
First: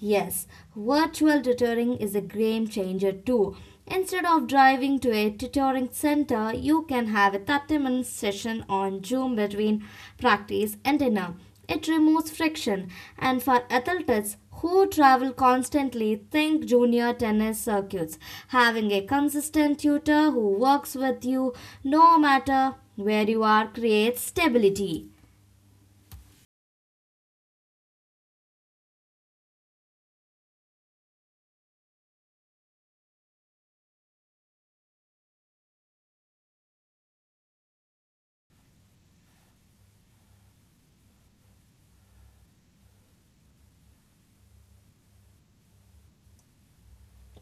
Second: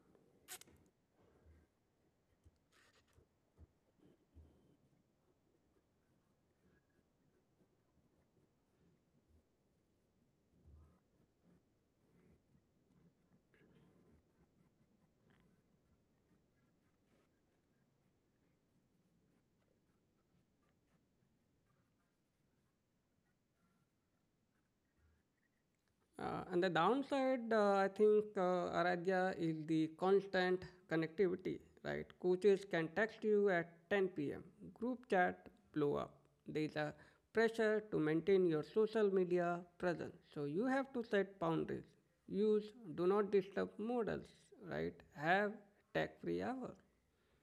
Speaker 2: Yes, virtual tutoring is a game changer too. Instead of driving to a tutoring center, you can have a 30-minute session on Zoom between practice and dinner. It removes friction, and for athletes who travel constantly, think junior tennis circuits. Having a consistent tutor who works with you no matter where you are creates stability.
Speaker 1: And the downside, Aradhya, is the constant connectivity, right? Coaches can text you at 10 p.m., group chat blow up. There's a pressure to maintain your social media presence. So you have to set boundaries. Use do not disturb models, right? Have tech free hours.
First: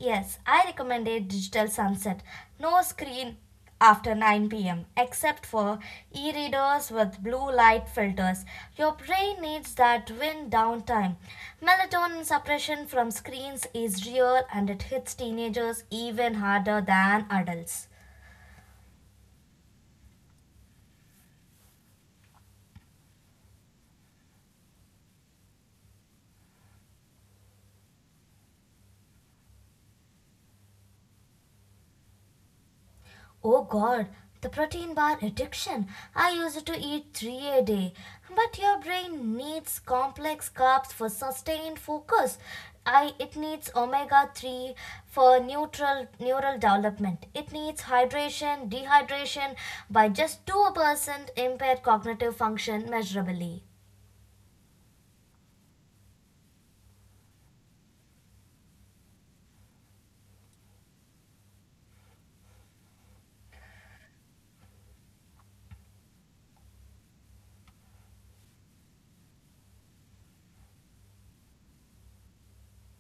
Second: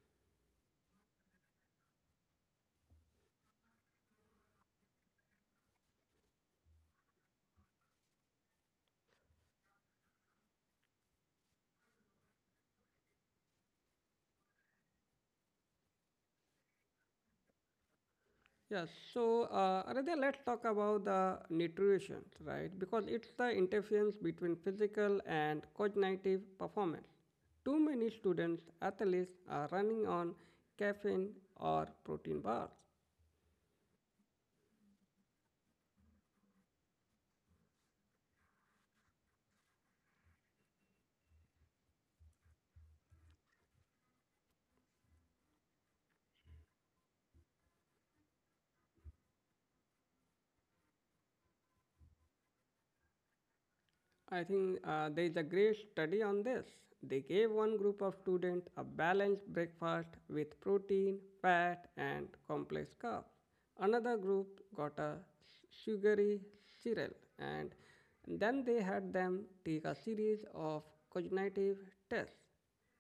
Speaker 2: Yes, I recommend a digital sunset. No screen after 9 p.m. except for e readers with blue light filters. Your brain needs that wind down time. Melatonin suppression from screens is real and it hits teenagers even harder than adults.
Speaker 1: Yes, so Aradhya, let's talk about the nutrition, right? Because it's the interference between physical and cognitive performance. Too many students, athletes, are running on caffeine or protein bars.
Speaker 2: Oh god, the protein bar addiction. I used to eat three a day. But your brain needs complex carbs for sustained focus. It needs omega 3 for neutral neural development. It needs hydration, dehydration by just 2% impaired cognitive function measurably.
Speaker 1: I think there is a great study on this. They gave one group of students a balanced breakfast with protein, fat, and complex carbs. Another group got a sugary cereal, and then they had them take a series of cognitive tests.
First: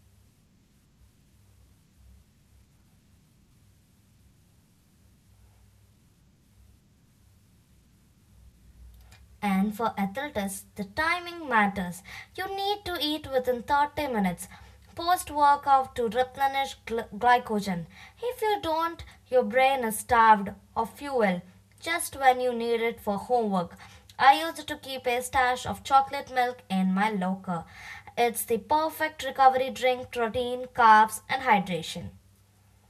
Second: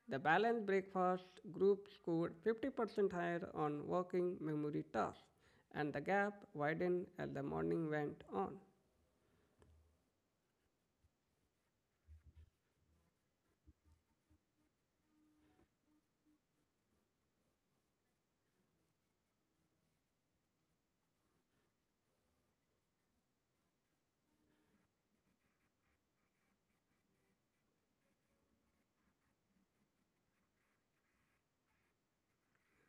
Speaker 1: The balanced breakfast group scored 50% higher on working memory tasks, and the gap widened as the morning went on.
Speaker 2: And for athletes, the timing matters. You need to eat within 30 minutes post workout to replenish glycogen. If you don't, your brain is starved of fuel just when you need it for homework. I used to keep a stash of chocolate milk in my locker. It's the perfect recovery drink, protein, carbs, and hydration.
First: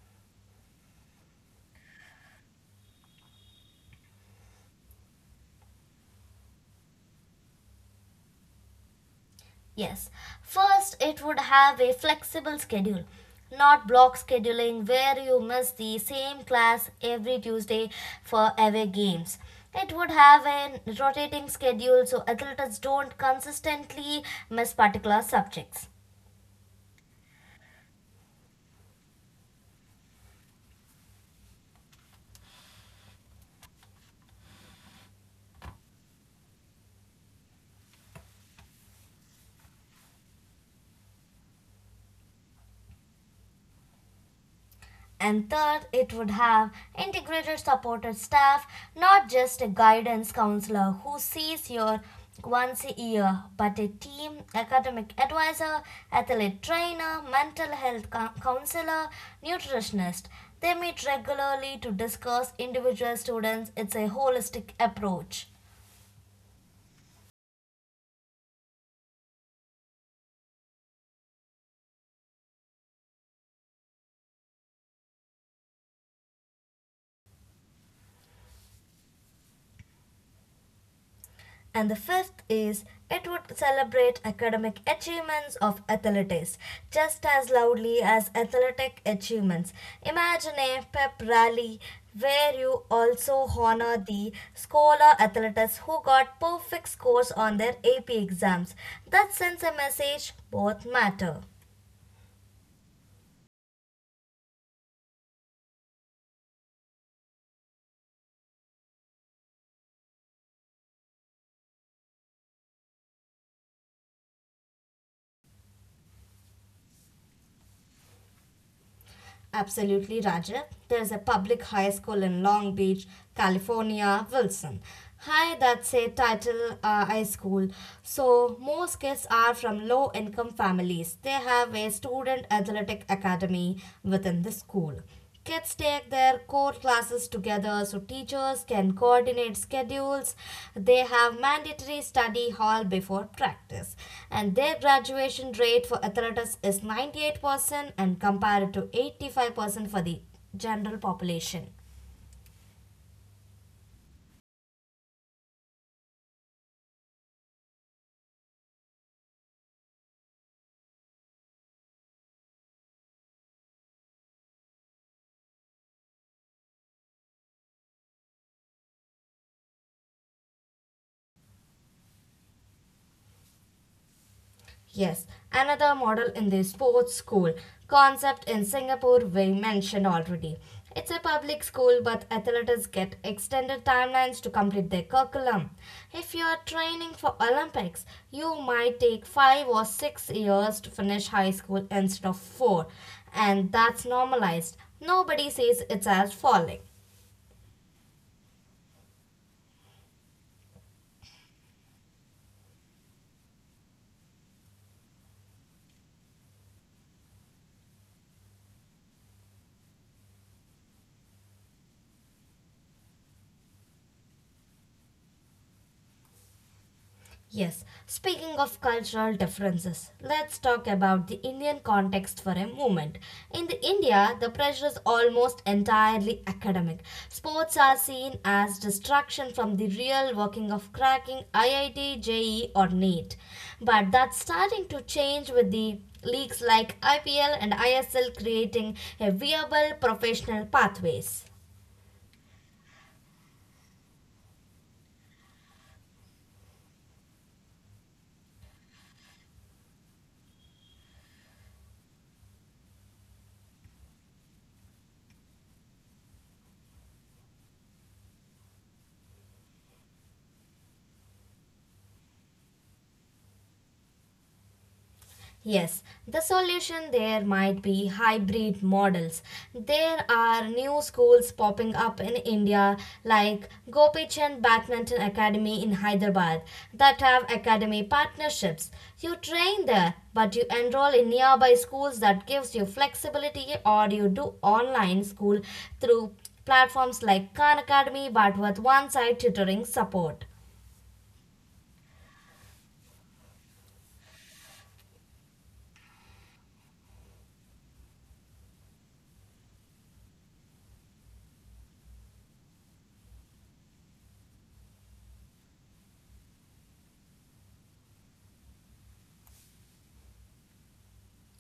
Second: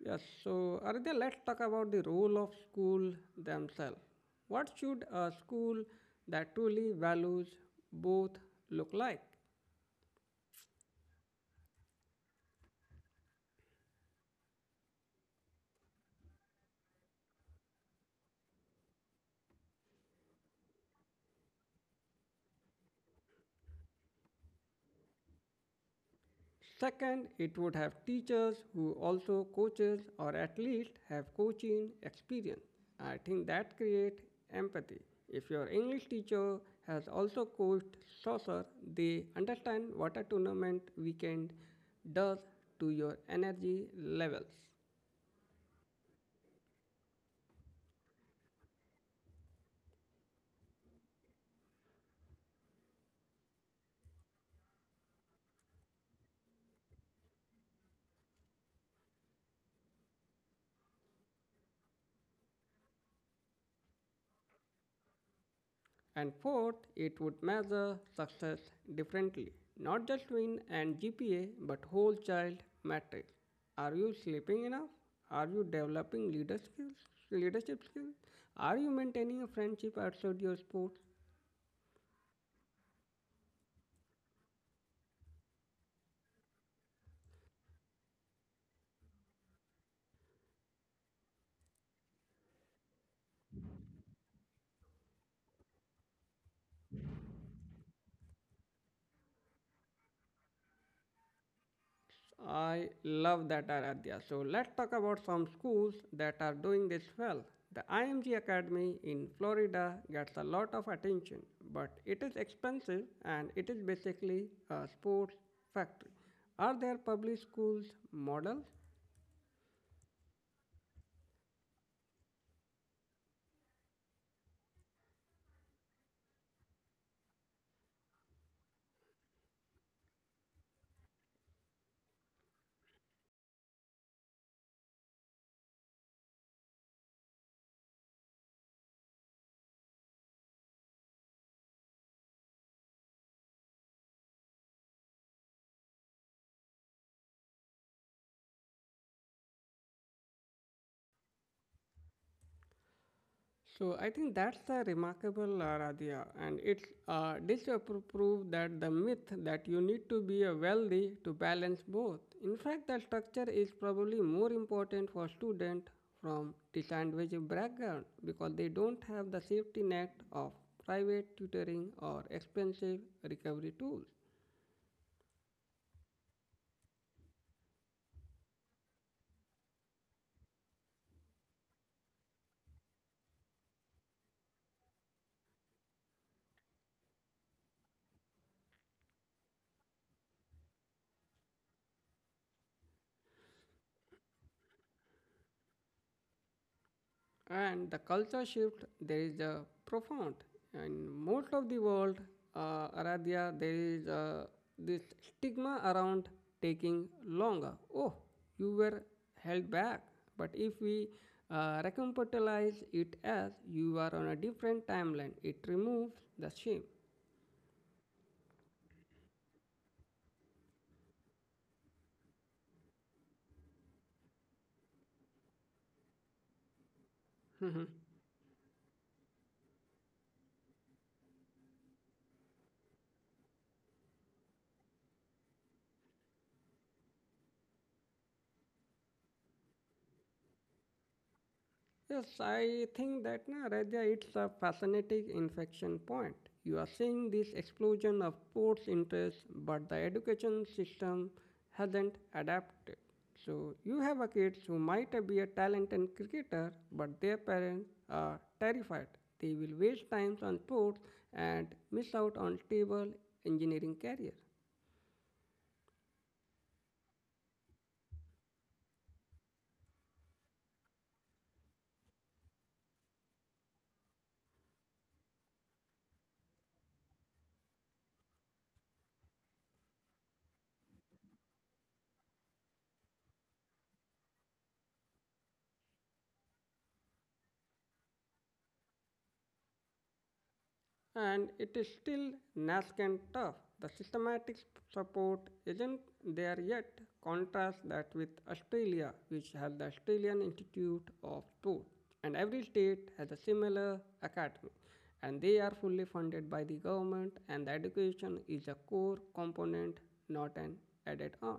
Speaker 1: Yes, so Aridya, let's talk about the role of school themselves. What should a school that truly values both look like?
Speaker 2: Yes. First, it would have a flexible schedule, not block scheduling where you miss the same class every Tuesday for away games. It would have a rotating schedule so athletes don't consistently miss particular subjects.
Speaker 1: Second, it would have teachers who also coaches or at least have coaching experience. I think that creates empathy. If your English teacher has also coached soccer, they understand what a tournament weekend does to your energy levels.
Speaker 2: And third, it would have integrated supported staff, not just a guidance counselor who sees you once a year, but a team, academic advisor, athlete trainer, mental health counselor, nutritionist. They meet regularly to discuss individual students. It's a holistic approach.
Speaker 1: And fourth, it would measure success differently, not just win and GPA, but whole child metrics. Are you sleeping enough? Are you developing leadership skills? Are you maintaining a friendship outside your sports?
Speaker 2: And the fifth is it would celebrate academic achievements of athletes just as loudly as athletic achievements. Imagine a pep rally where you also honor the scholar athletes who got perfect scores on their AP exams. That sends a message both matter.
Speaker 1: I love that, Aradhya. So let's talk about some schools that are doing this well. The IMG Academy in Florida gets a lot of attention, but it is expensive and it is basically a sports factory. Are there public schools models?
Speaker 2: Absolutely, Raja. There's a public high school in Long Beach, California, Wilson. Hi, that's a title high school. So, most kids are from low income families. They have a student athletic academy within the school. Kids take their core classes together so teachers can coordinate schedules. They have mandatory study hall before practice. And their graduation rate for athletics is 98% and compared to 85% for the general population.
Speaker 1: So I think that's a remarkable Radhya, and it's disapprove that the myth that you need to be a wealthy to balance both. In fact, the structure is probably more important for students from disadvantaged background because they don't have the safety net of private tutoring or expensive recovery tools.
Speaker 2: Yes, another model in the sports school concept in Singapore we mentioned already. It's a public school, but athletes get extended timelines to complete their curriculum. If you are training for Olympics, you might take 5 or 6 years to finish high school instead of four, and that's normalized. Nobody says it's as falling.
Speaker 1: And the culture shift there is a profound in most of the world, Aradhya, there is this stigma around taking longer. Oh, you were held back, but if we recompartmentalize it as you are on a different timeline, it removes the shame.
Speaker 2: Yes, speaking of cultural differences, let's talk about the Indian context for a moment. In the India, the pressure is almost entirely academic. Sports are seen as distraction from the real working of cracking IIT, JE or NEET. But that's starting to change with the leagues like IPL and ISL creating a viable professional pathways.
Speaker 1: Yes, I think that na, Radha, it's a fascinating infection point. You are seeing this explosion of sports interest, but the education system hasn't adapted. So you have a kids who might be a talented cricketer, but their parents are terrified. They will waste time on sports and miss out on stable engineering career.
Speaker 2: Yes, the solution there might be hybrid models. There are new schools popping up in India like Gopi Chand Badminton Academy in Hyderabad that have academy partnerships. You train there, but you enroll in nearby schools that gives you flexibility or you do online school through platforms like Khan Academy but with one-side tutoring support.
Speaker 1: And it is still nascent tough. The systematic support isn't there yet. Contrast that with Australia, which has the Australian Institute of Sport, and every state has a similar academy, and they are fully funded by the government, and the education is a core component, not an added on.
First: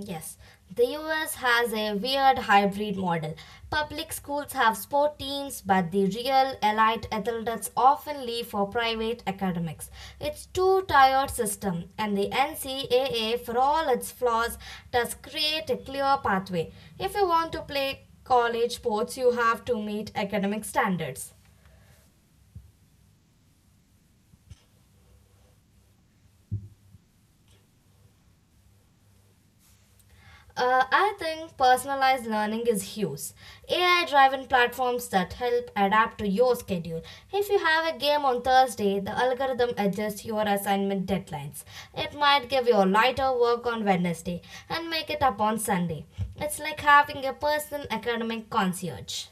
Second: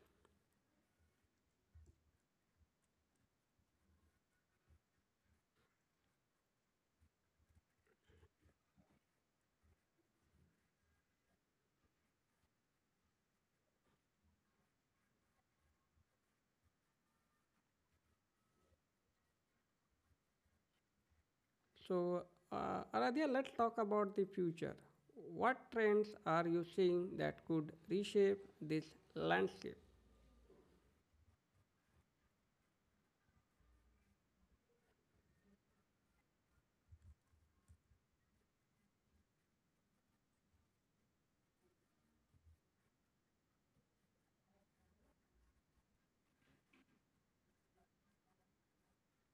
Speaker 2: Yes, the US has a weird hybrid model. Public schools have sport teams, but the real elite athletes often leave for private academics. It's too tired system, and the NCAA, for all its flaws, does create a clear pathway. If you want to play college sports, you have to meet academic standards.
Speaker 1: So, Aradhya, let's talk about the future. What trends are you seeing that could reshape this landscape?
Speaker 2: I think personalized learning is huge. AI driven platforms that help adapt to your schedule. If you have a game on Thursday, the algorithm adjusts your assignment deadlines. It might give you lighter work on Wednesday and make it up on Sunday. It's like having a personal academic concierge.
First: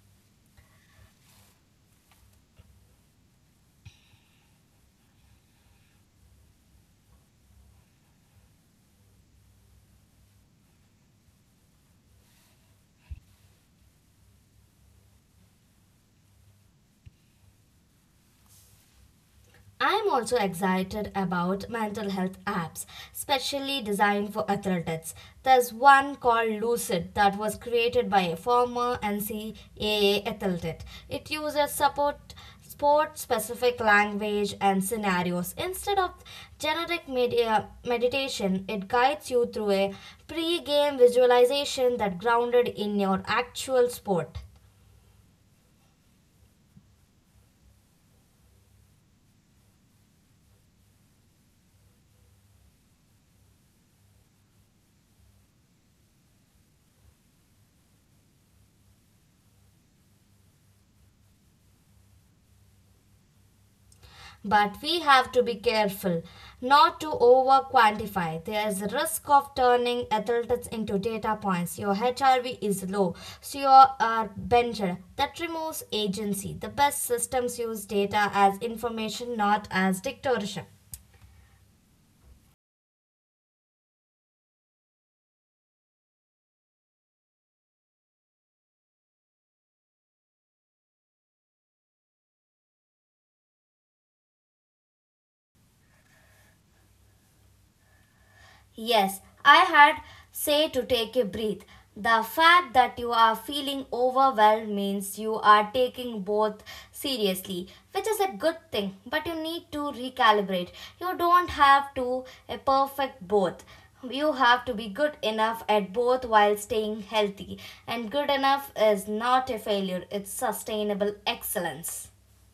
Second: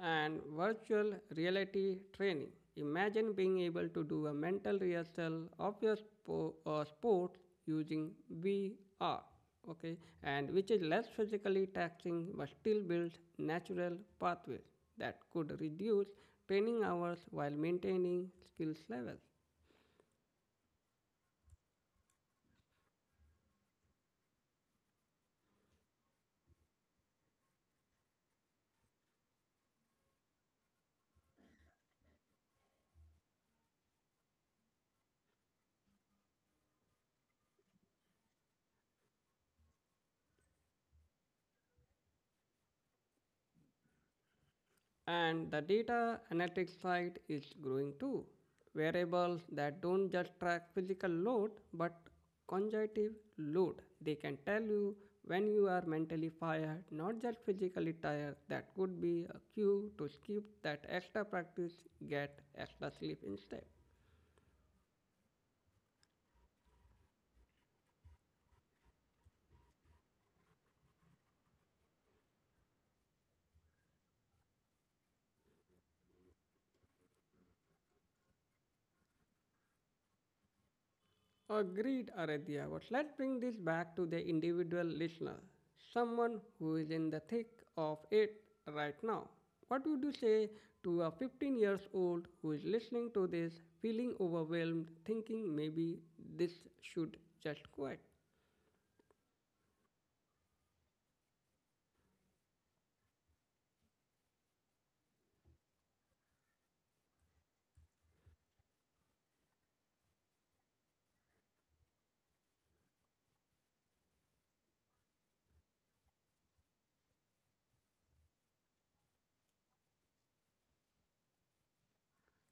Speaker 1: And virtual reality training. Imagine being able to do a mental rehearsal of your sport using VR, okay, and which is less physically taxing but still builds natural pathways that could reduce training hours while maintaining skills levels.
Speaker 2: I'm also excited about mental health apps, specially designed for athletes. There's one called Lucid that was created by a former NCAA athlete. It uses support sport specific language and scenarios instead of generic media meditation it guides you through a pre-game visualization that grounded in your actual sport.
Speaker 1: And the data analytics side is growing too. Variables that don't just track physical load but cognitive load. They can tell you when you are mentally fired, not just physically tired. That could be a cue to skip that extra practice, get extra sleep instead.
Speaker 2: But we have to be careful not to over quantify. There is a risk of turning athletes into data points. Your HRV is low, so you are benched. That removes agency. The best systems use data as information, not as dictatorship.
Speaker 1: Agreed, Aradhya, but let's bring this back to the individual listener, someone who is in the thick of it right now. What would you say to a 15 years old who is listening to this, feeling overwhelmed, thinking maybe this should just quit?
Speaker 2: Yes, I had say to take a breath. The fact that you are feeling overwhelmed means you are taking both seriously, which is a good thing, but you need to recalibrate. You don't have to a perfect both. You have to be good enough at both while staying healthy, and good enough is not a failure, it's sustainable excellence.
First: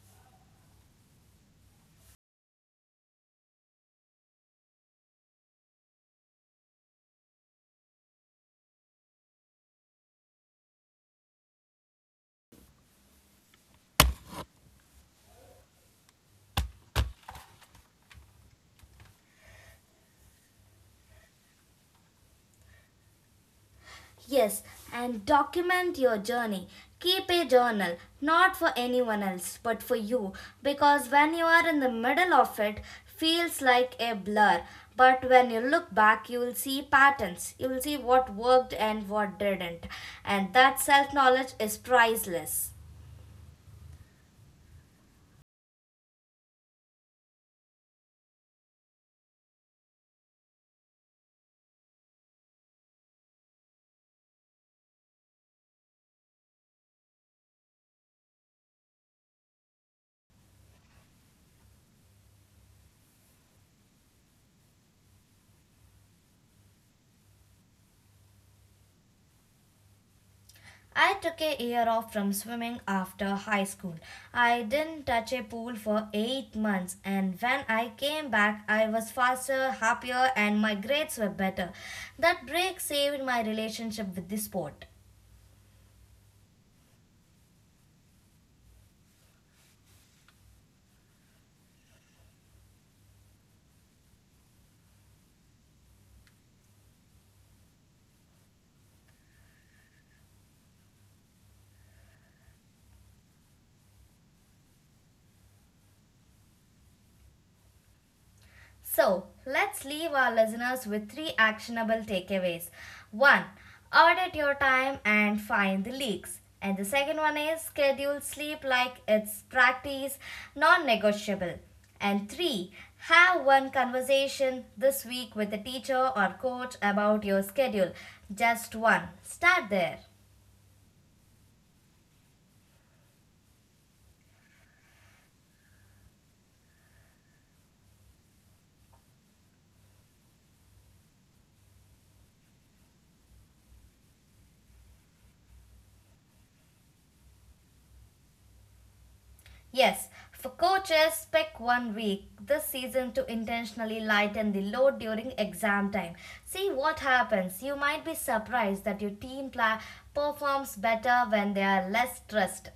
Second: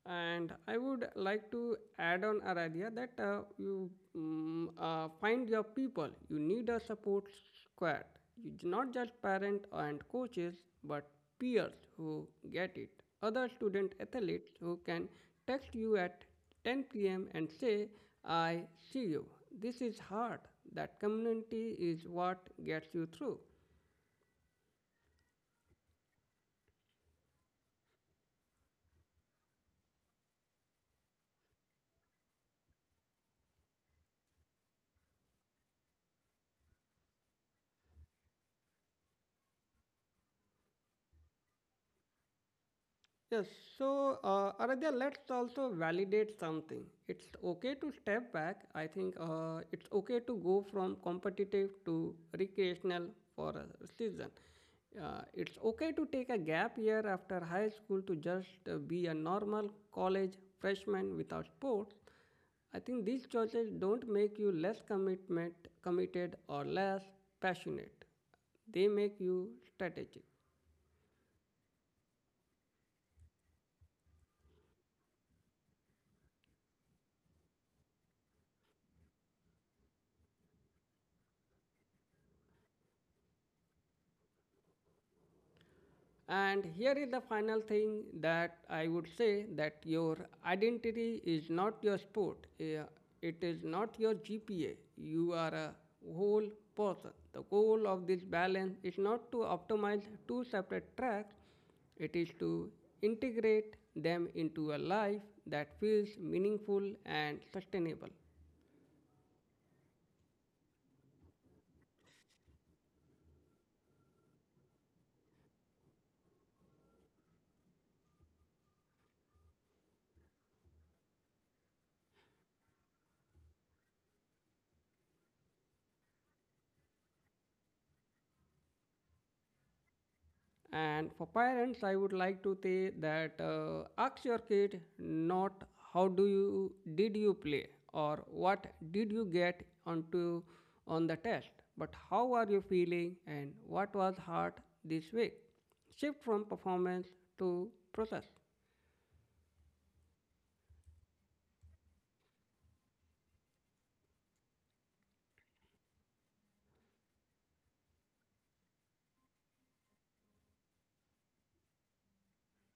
Speaker 1: And I would like to add on, Aradhya, that find your people. You need a support squad. Not just parents and coaches, but peers who get it. Other student athletes who can text you at 10 p.m. and say, I see you. This is hard. That community is what gets you through.
Speaker 2: Yes, and document your journey. Keep a journal, not for anyone else, but for you, because when you are in the middle of it, feels like a blur. But when you look back, you will see patterns. You will see what worked and what didn't. And that self knowledge is priceless.
Speaker 1: Yes, so Aradhya, let's also validate something. It's okay to step back. I think it's okay to go from competitive to recreational for a season. It's okay to take a gap year after high school to just be a normal college freshman without sports. I think these choices don't make you committed or less passionate. They make you strategic.
Speaker 2: I took a year off from swimming after high school. I didn't touch a pool for 8 months and when I came back I was faster, happier and my grades were better. That break saved my relationship with the sport.
Speaker 1: And here is the final thing that I would say that your identity is not your sport. It is not your GPA. You are a whole person. The goal of this balance is not to optimize two separate tracks, it is to integrate them into a life that feels meaningful and sustainable.
Speaker 2: So, let's leave our listeners with three actionable takeaways. One, audit your time and find the leaks. And the second one is schedule sleep like it's practice, non negotiable. And three, have one conversation this week with a teacher or coach about your schedule. Just one. Start there.
Speaker 1: And for parents, I would like to say that ask your kid not how do you did you play or what did you get onto on the test, but how are you feeling and what was hard this week. Shift from performance to process.
Speaker 2: Yes, for coaches, pick one week this season to intentionally lighten the load during exam time. See what happens. You might be surprised that your team performs better when they are less stressed.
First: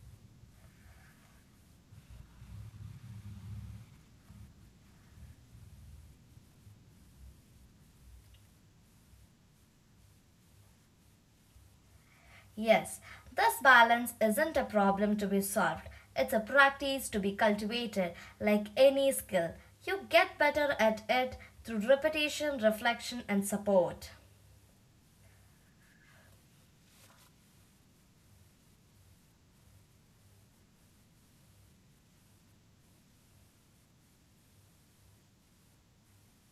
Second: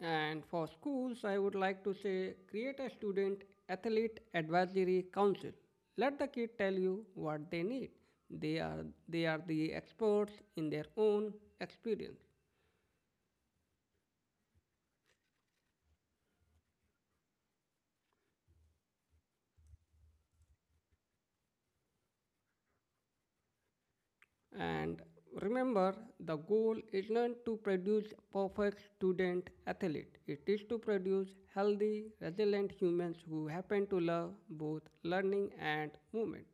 Speaker 1: And for schools, I would like to say create a student athlete advisory council. Let the kid tell you what they need. They are the experts in their own experience.
Speaker 2: Yes, this balance isn't a problem to be solved. It's a practice to be cultivated, like any skill. You get better at it through repetition, reflection, and support.
Speaker 1: And remember, the goal is not to produce perfect student athlete. It is to produce healthy, resilient humans who happen to love both learning and movement.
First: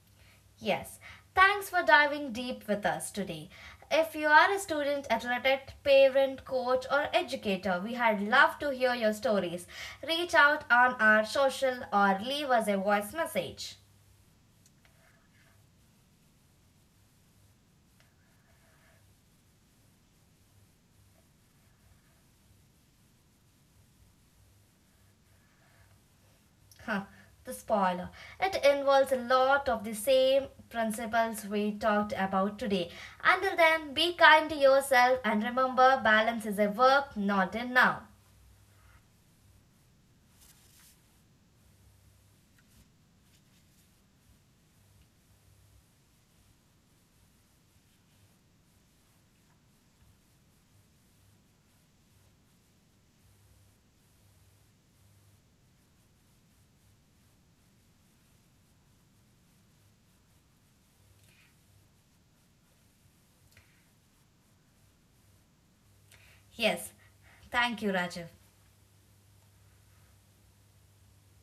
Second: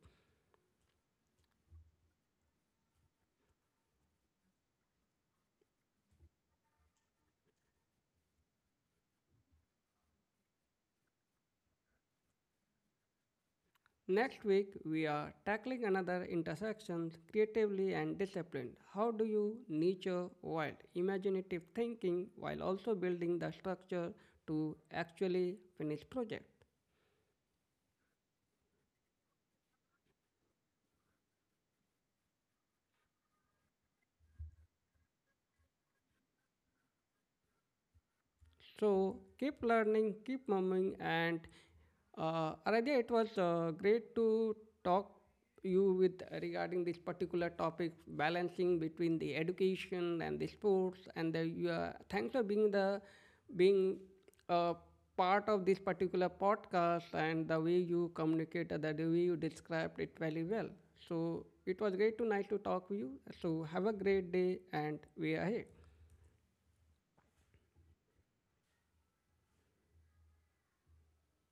Speaker 2: Yes, thanks for diving deep with us today. If you are a student, athlete, parent, coach, or educator, we had love to hear your stories. Reach out on our social or leave us a voice message.
Speaker 1: Next week, we are tackling another intersection creatively and disciplined. How do you nurture wild, imaginative thinking while also building the structure to actually finish project?
Speaker 2: Huh, the spoiler. It involves a lot of the same principles we talked about today. Until then, be kind to yourself and remember balance is a verb, not a noun.
Speaker 1: So keep learning, keep moving, and Aradhya, it was great to talk you with regarding this particular topic, balancing between the education and the sports, and the you, thanks for being a part of this particular podcast and the way you communicate, the way you described it very well. So it was great to nice to talk with you. So have a great day and we are here.
Speaker 2: Yes, thank you, Rajiv.